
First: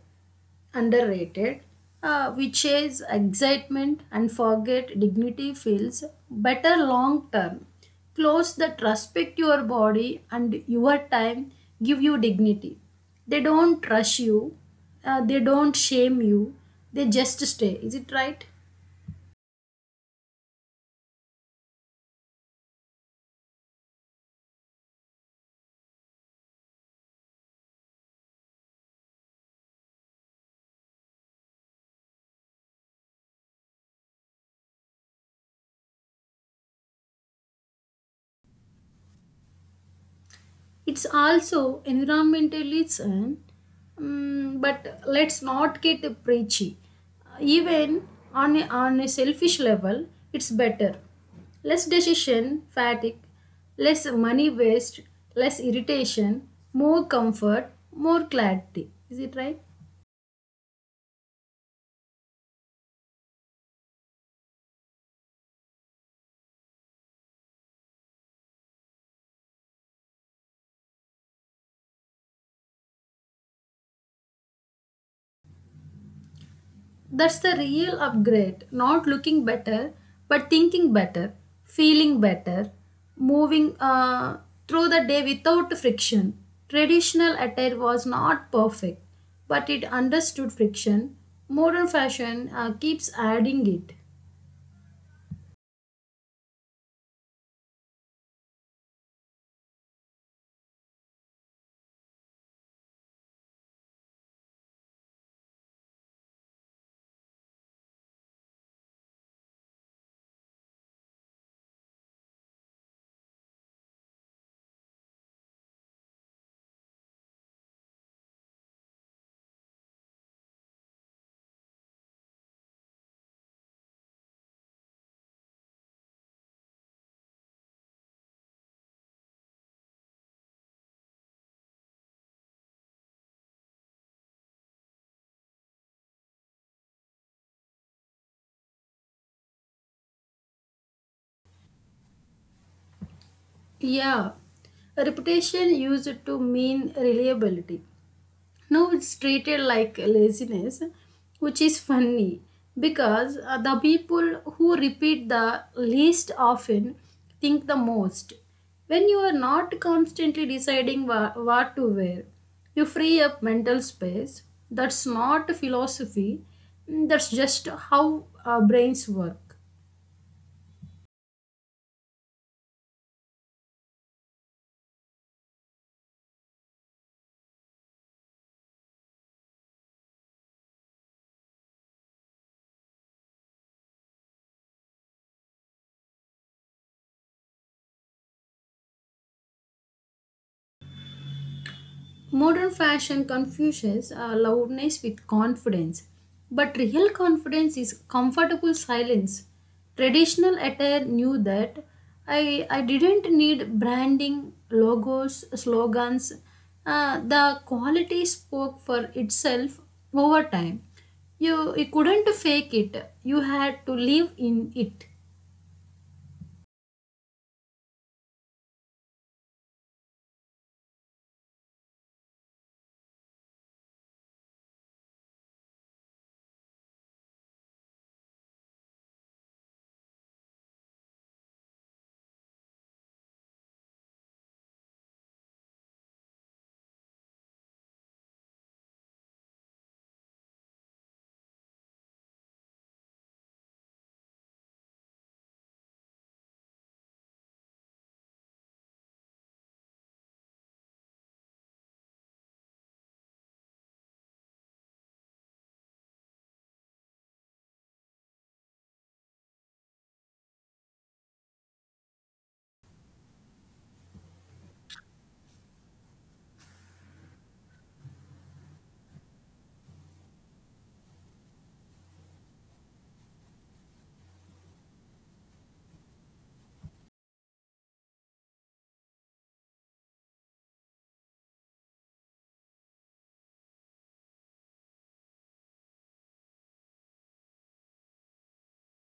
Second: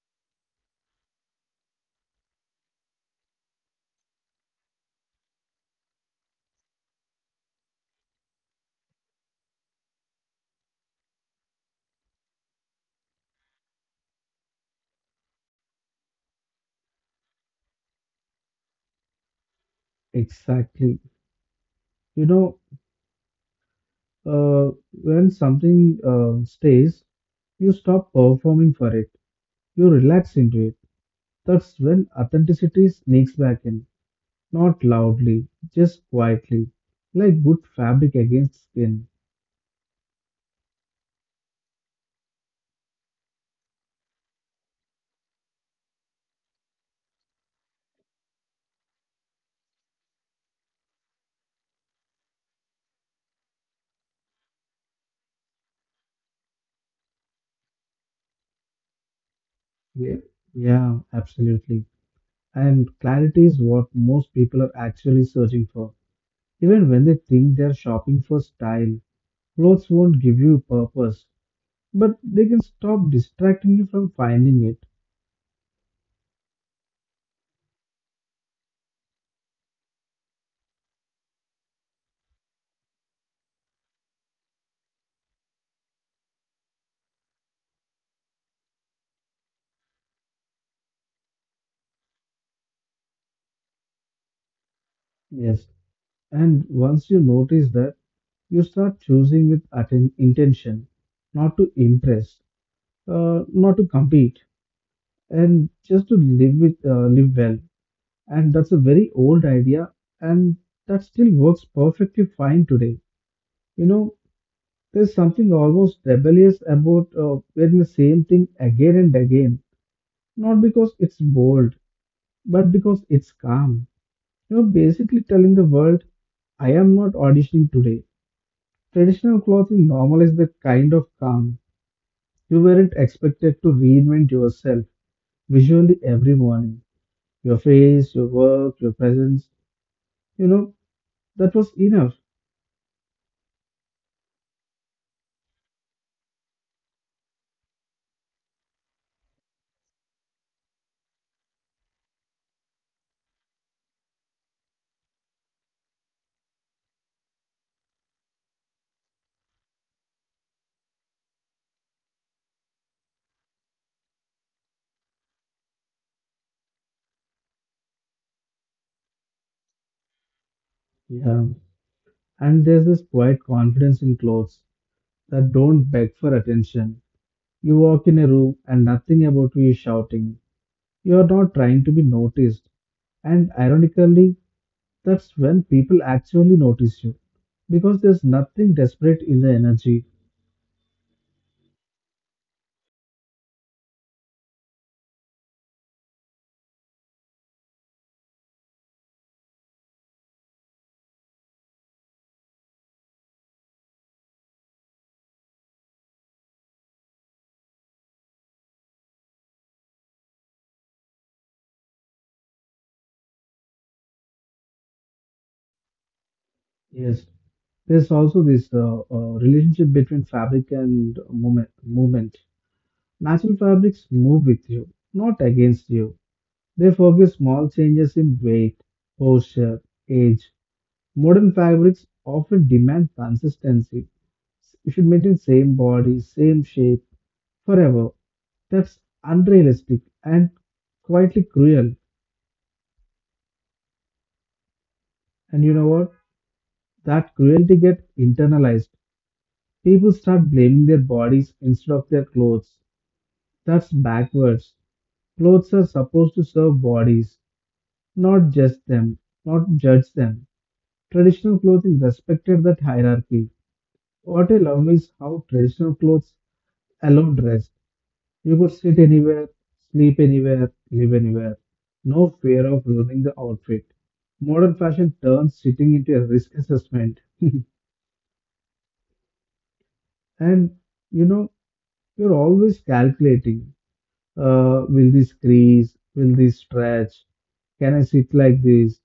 [SPEAKER 2] underrated, which is excitement and forget dignity feels better long term. Clothes that respect your body and your time give you dignity. They don't rush you, they don't shame you, they just stay. Is it right?
[SPEAKER 1] Exactly. You know, when something stays, you stop performing for it. You relax into it. That's when authenticity sneaks back in. Not loudly, just quietly, like good fabric against skin.
[SPEAKER 2] It's also environmentalism, but let's not get preachy. Even on a selfish level it's better: less decision fatigue, less money waste, less irritation, more comfort, more clarity. Is it right?
[SPEAKER 1] Yeah, yeah, absolutely. And clarity is what most people are actually searching for. Even when they think they're shopping for style, clothes won't give you purpose, but they can stop distracting you from finding it.
[SPEAKER 2] That's the real upgrade. Not looking better, but thinking better, feeling better, moving through the day without friction. Traditional attire was not perfect, but it understood friction. Modern fashion keeps adding it.
[SPEAKER 1] Yes. And once you notice that, you start choosing with intention, not to impress, not to compete, and just to live with live well. And that's a very old idea, and that still works perfectly fine today. You know, there's something almost rebellious about wearing the same thing again and again, not because it's bold, but because it's calm. You're basically telling the world, I am not auditioning today. Traditional clothing normalizes the kind of calm you weren't expected to reinvent yourself visually every morning. Your face, your work, your presence, you know, that was enough.
[SPEAKER 2] Yeah, reputation used to mean reliability. Now it's treated like laziness, which is funny because the people who repeat the least often think the most. When you are not constantly deciding what to wear, you free up mental space. That's not philosophy, that's just how our brains work.
[SPEAKER 1] Yeah. And there's this quiet confidence in clothes that don't beg for attention. You walk in a room and nothing about you is shouting. You are not trying to be noticed. And ironically, that's when people actually notice you because there's nothing desperate in the energy.
[SPEAKER 2] Modern fashion confuses loudness with confidence, but real confidence is comfortable silence. Traditional attire knew that. I didn't need branding, logos, slogans. The quality spoke for itself over time. You couldn't fake it, you had to live in it.
[SPEAKER 1] Yes, there's also this relationship between fabric and movement. Natural fabrics move with you, not against you. They forgive small changes in weight, posture, age. Modern fabrics often demand consistency. You should maintain same body, same shape forever. That's unrealistic and quietly cruel. And you know what? That cruelty gets internalized. People start blaming their bodies instead of their clothes. That's backwards. Clothes are supposed to serve bodies, not just them, not judge them. Traditional clothing respected that hierarchy. What I love is how traditional clothes allowed rest. You could sit anywhere, sleep anywhere, live anywhere. No fear of ruining the outfit. Modern fashion turns sitting into a risk assessment. And you know, you're always calculating, will this crease, will this stretch, can I sit like this?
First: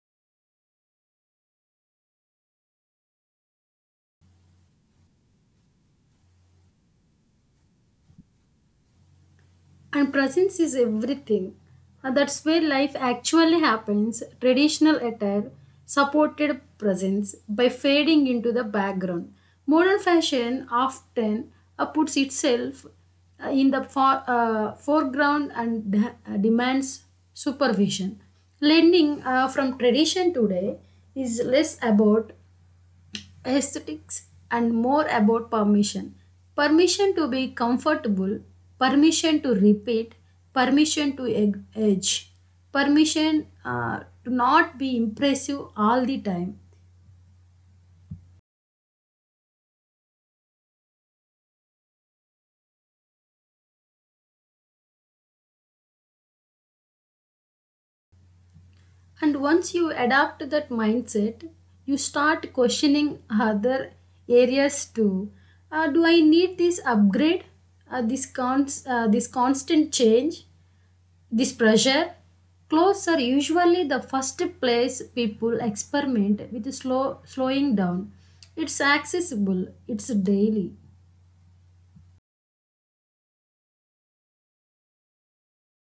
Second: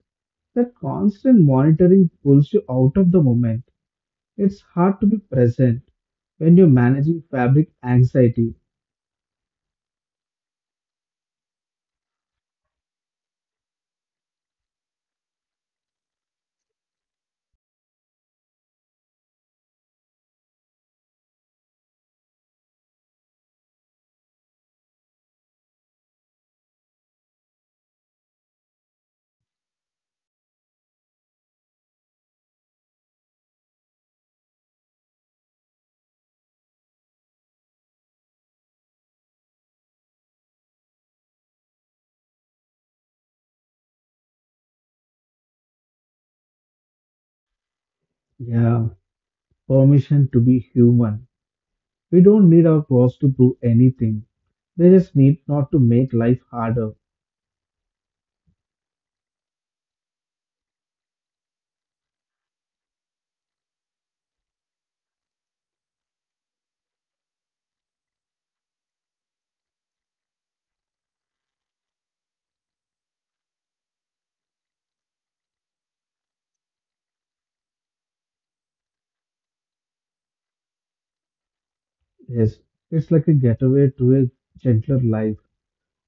[SPEAKER 1] That constant monitoring pulls you out of the moment. It's hard to be present when you're managing fabric anxiety.
[SPEAKER 2] And presence is everything. That's where life actually happens. Traditional attire supported presence by fading into the background. Modern fashion often puts itself in the foreground and demands supervision. Lending from tradition today is less about aesthetics and more about permission. Permission to be comfortable, permission to repeat, permission to edge, permission to not be impressive all the time.
[SPEAKER 1] Yeah, permission to be human. We don't need our boss to prove anything. They just need not to make life harder.
[SPEAKER 2] And once you adapt that mindset, you start questioning other areas too. Do I need this upgrade? Uh, this constant change? This pressure: clothes are usually the first place people experiment with slowing down. It's accessible, it's daily.
[SPEAKER 1] Yes, it's like a getaway to a gentler life,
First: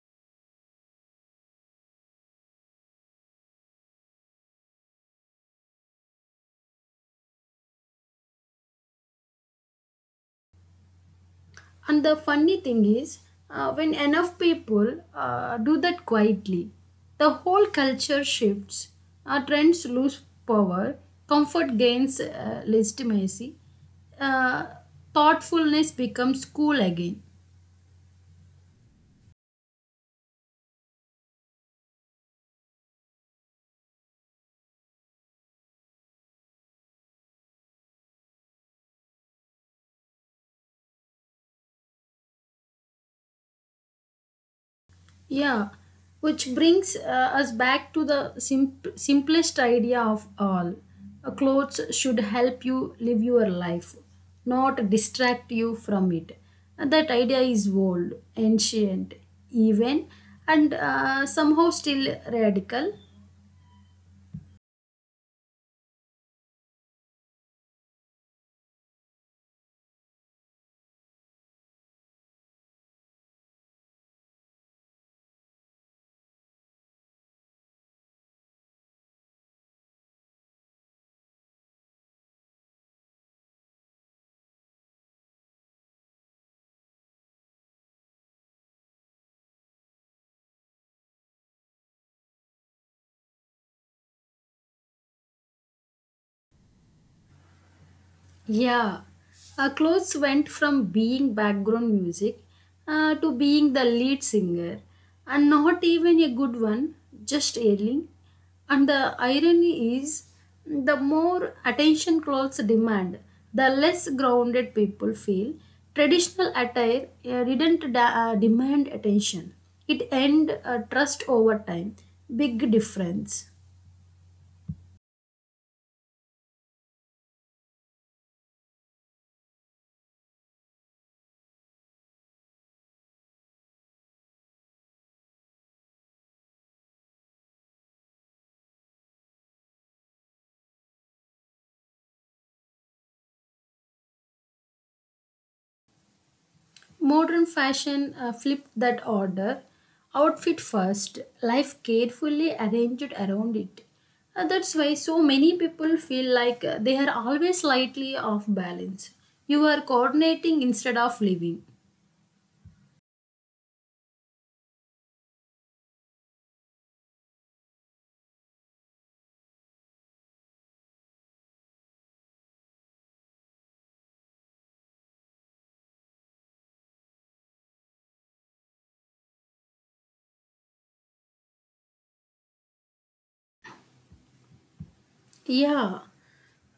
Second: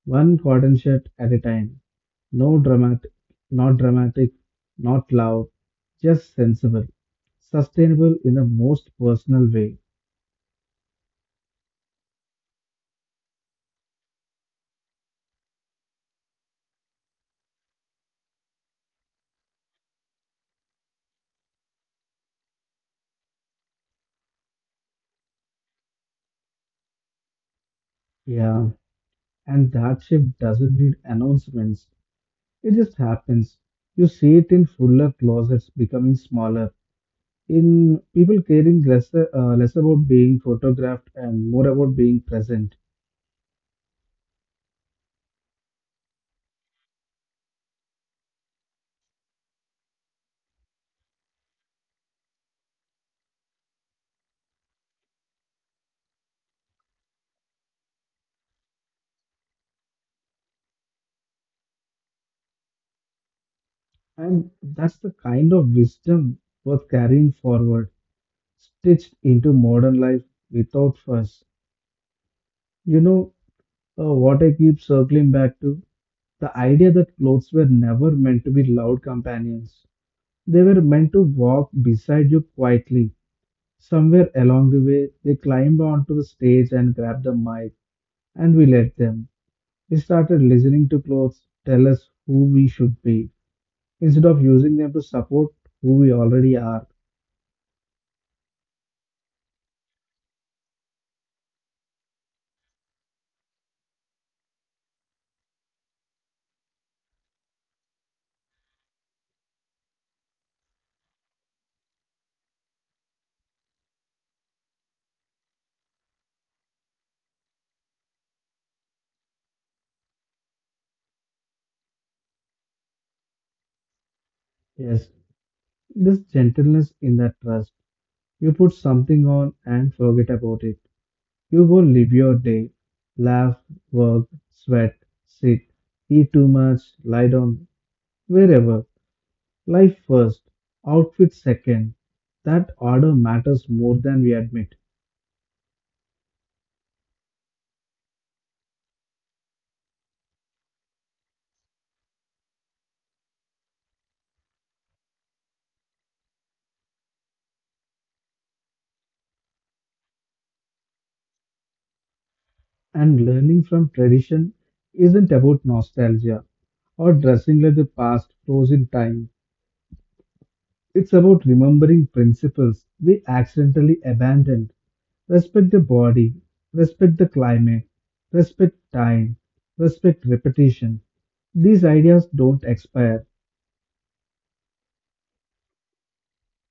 [SPEAKER 1] one cotton shirt at a time. No dramatic, not dramatic, not loud, just sensible, sustainable in the most personal way.
[SPEAKER 2] And the funny thing is, when enough people do that quietly, the whole culture shifts. Our trends lose power, comfort gains legitimacy, uh, thoughtfulness becomes cool again.
[SPEAKER 1] Yeah, and that shift doesn't need announcements. It just happens. You see it in fuller closets becoming smaller, in people caring less less about being photographed and more about being present,
[SPEAKER 2] Yeah, which brings us back to the simplest idea of all. Clothes should help you live your life, not distract you from it. And that idea is old, ancient, even, and somehow still radical.
[SPEAKER 1] and that's the kind of wisdom worth carrying forward, stitched into modern life without fuss. You know, what I keep circling back to, the idea that clothes were never meant to be loud companions. They were meant to walk beside you quietly. Somewhere along the way, they climbed onto the stage and grabbed the mic, and we let them. We started listening to clothes tell us who we should be instead of using them to support who we already are.
[SPEAKER 2] Yeah, our clothes went from being background music to being the lead singer, and not even a good one, just ailing. And the irony is, the more attention clothes demand, the less grounded people feel. Traditional attire didn't demand attention; it earned trust over time. Big difference.
[SPEAKER 1] Yes, this gentleness in that trust. You put something on and forget about it. You go live your day, laugh, work, sweat, sit, eat too much, lie down, wherever. Life first, outfit second. That order matters more than we admit.
[SPEAKER 2] Modern fashion flipped that order. Outfit first, life carefully arranged around it. That's why so many people feel like they are always slightly off balance. You are coordinating instead of living.
[SPEAKER 1] And learning from tradition isn't about nostalgia or dressing like the past froze in time. It's about remembering principles we accidentally abandoned. Respect the body, respect the climate, respect time, respect repetition. These ideas don't expire.
[SPEAKER 2] Yeah,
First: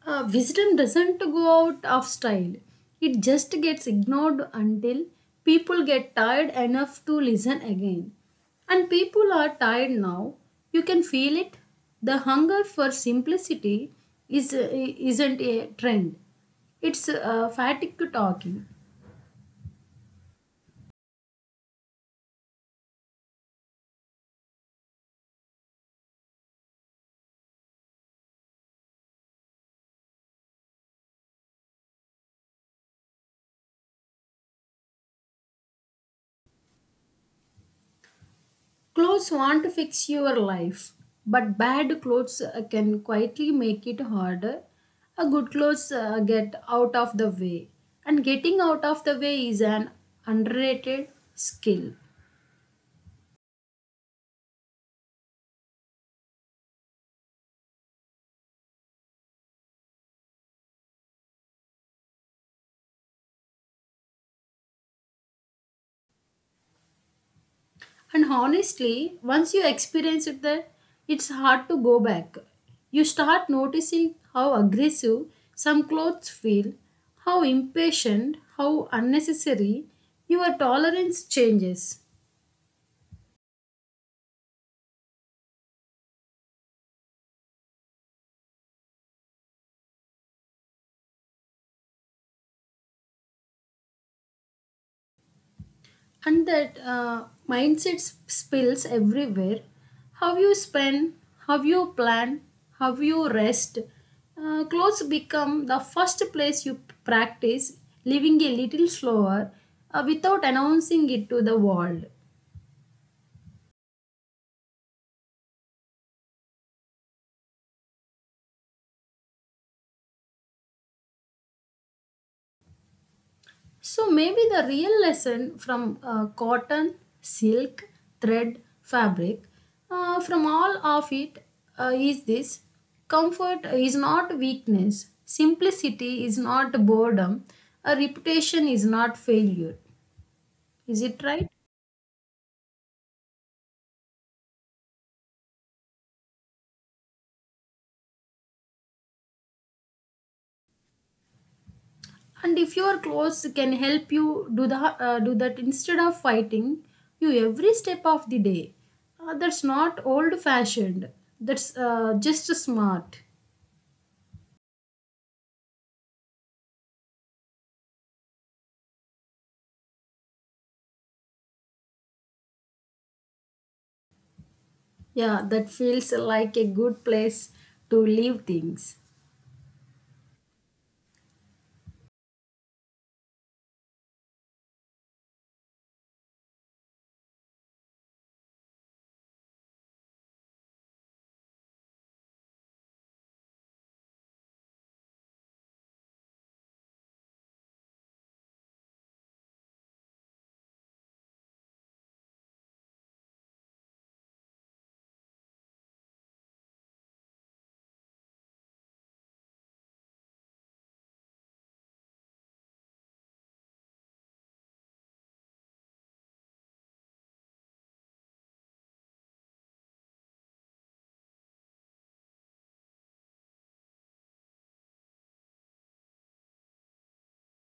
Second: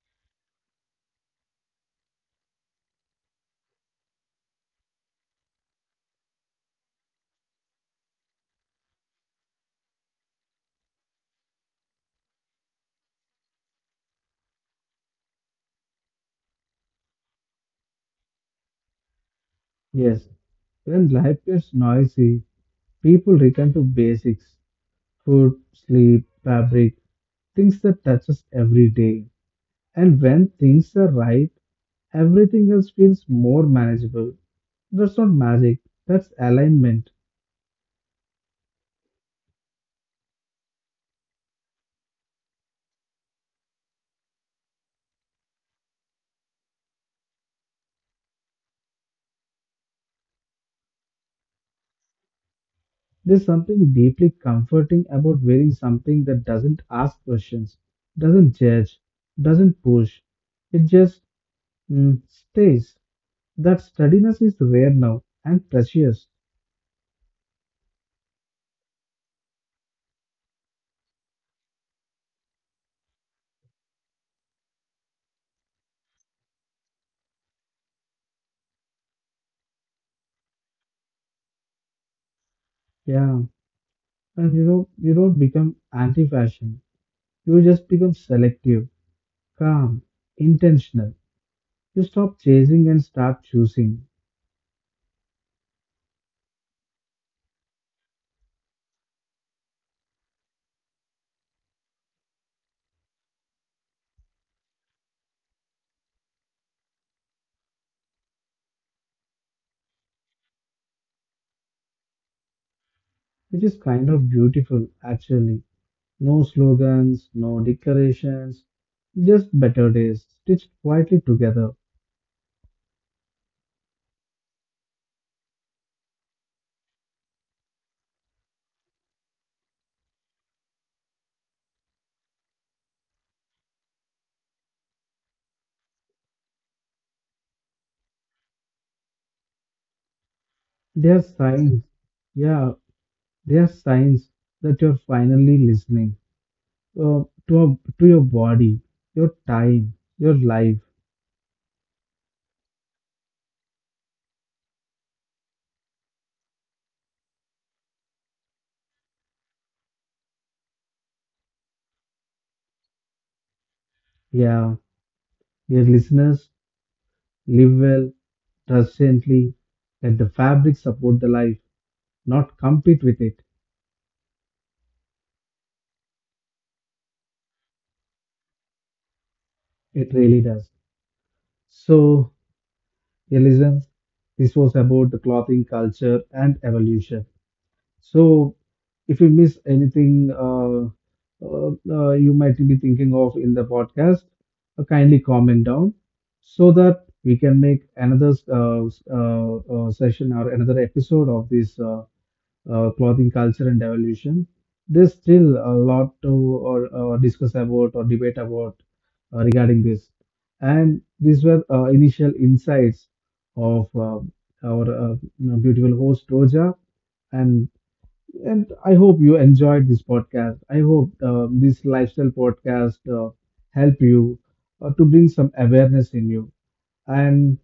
[SPEAKER 2] wisdom doesn't go out of style. It just gets ignored until people get tired enough to listen again. And people are tired now. You can feel it. The hunger for simplicity isn't a trend, it's fatigue to talking.
[SPEAKER 1] Yes, when life gets noisy, people return to basics, food, sleep, fabric, things that touch us every day. And when things are right, everything else feels more manageable. That's not magic, that's alignment.
[SPEAKER 2] Clothes want to fix your life, but bad clothes can quietly make it harder. A good clothes get out of the way, and getting out of the way is an underrated skill.
[SPEAKER 1] There's something deeply comforting about wearing something that doesn't ask questions, doesn't judge, doesn't push. It just stays. That steadiness is rare now and precious.
[SPEAKER 2] And honestly, once you experience it, that it's hard to go back. You start noticing how aggressive some clothes feel, how impatient, how unnecessary. Your tolerance changes.
[SPEAKER 1] Yeah, and you know, you don't become anti fashion, you just become selective, calm, intentional. You stop chasing and start choosing,
[SPEAKER 2] And that mindset spills everywhere: how you spend, how you plan, how you rest. Clothes become the first place you practice living a little slower without announcing it to the world.
[SPEAKER 1] which is kind of beautiful actually. No slogans, no declarations, just better days stitched quietly together.
[SPEAKER 2] So maybe the real lesson from cotton, silk, thread, fabric, from all of it is this: comfort is not weakness, simplicity is not boredom, a reputation is not failure. Is
[SPEAKER 1] They
[SPEAKER 2] it
[SPEAKER 1] are
[SPEAKER 2] right?
[SPEAKER 1] signs, yeah, they are signs that you're finally listening uh, to your body, your time, your life.
[SPEAKER 2] And if your clothes can help you do the do that instead of fighting you every step of the day, that's not old fashioned. That's just smart.
[SPEAKER 1] Yeah, dear listeners, live well, trust gently, let the fabric support the life, not compete with it.
[SPEAKER 2] Yeah, that feels like a good place to leave things.
[SPEAKER 1] It really does. So, dear listeners, this was about the clothing culture and evolution. So, if you miss anything you might be thinking of in the podcast, kindly comment down so that we can make another session or another episode of this clothing culture and evolution. There's still a lot to or discuss about or debate about regarding this. And these were initial insights of our beautiful host Roja. And I hope you enjoyed this podcast. I hope this lifestyle podcast help you to bring some awareness in you. And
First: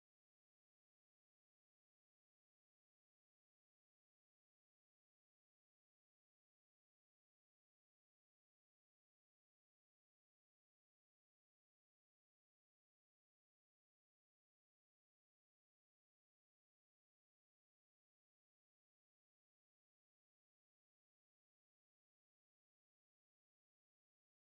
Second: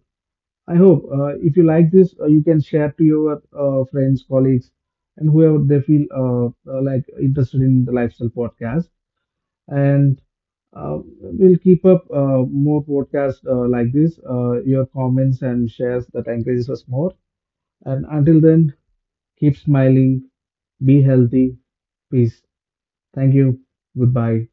[SPEAKER 1] I hope if you like this, you can share to your friends, colleagues, and whoever they feel like interested in the lifestyle podcast. And we'll keep up more podcasts like this. Your comments and shares that encourages us more. And until then, keep smiling, be healthy, peace. Thank you. Goodbye.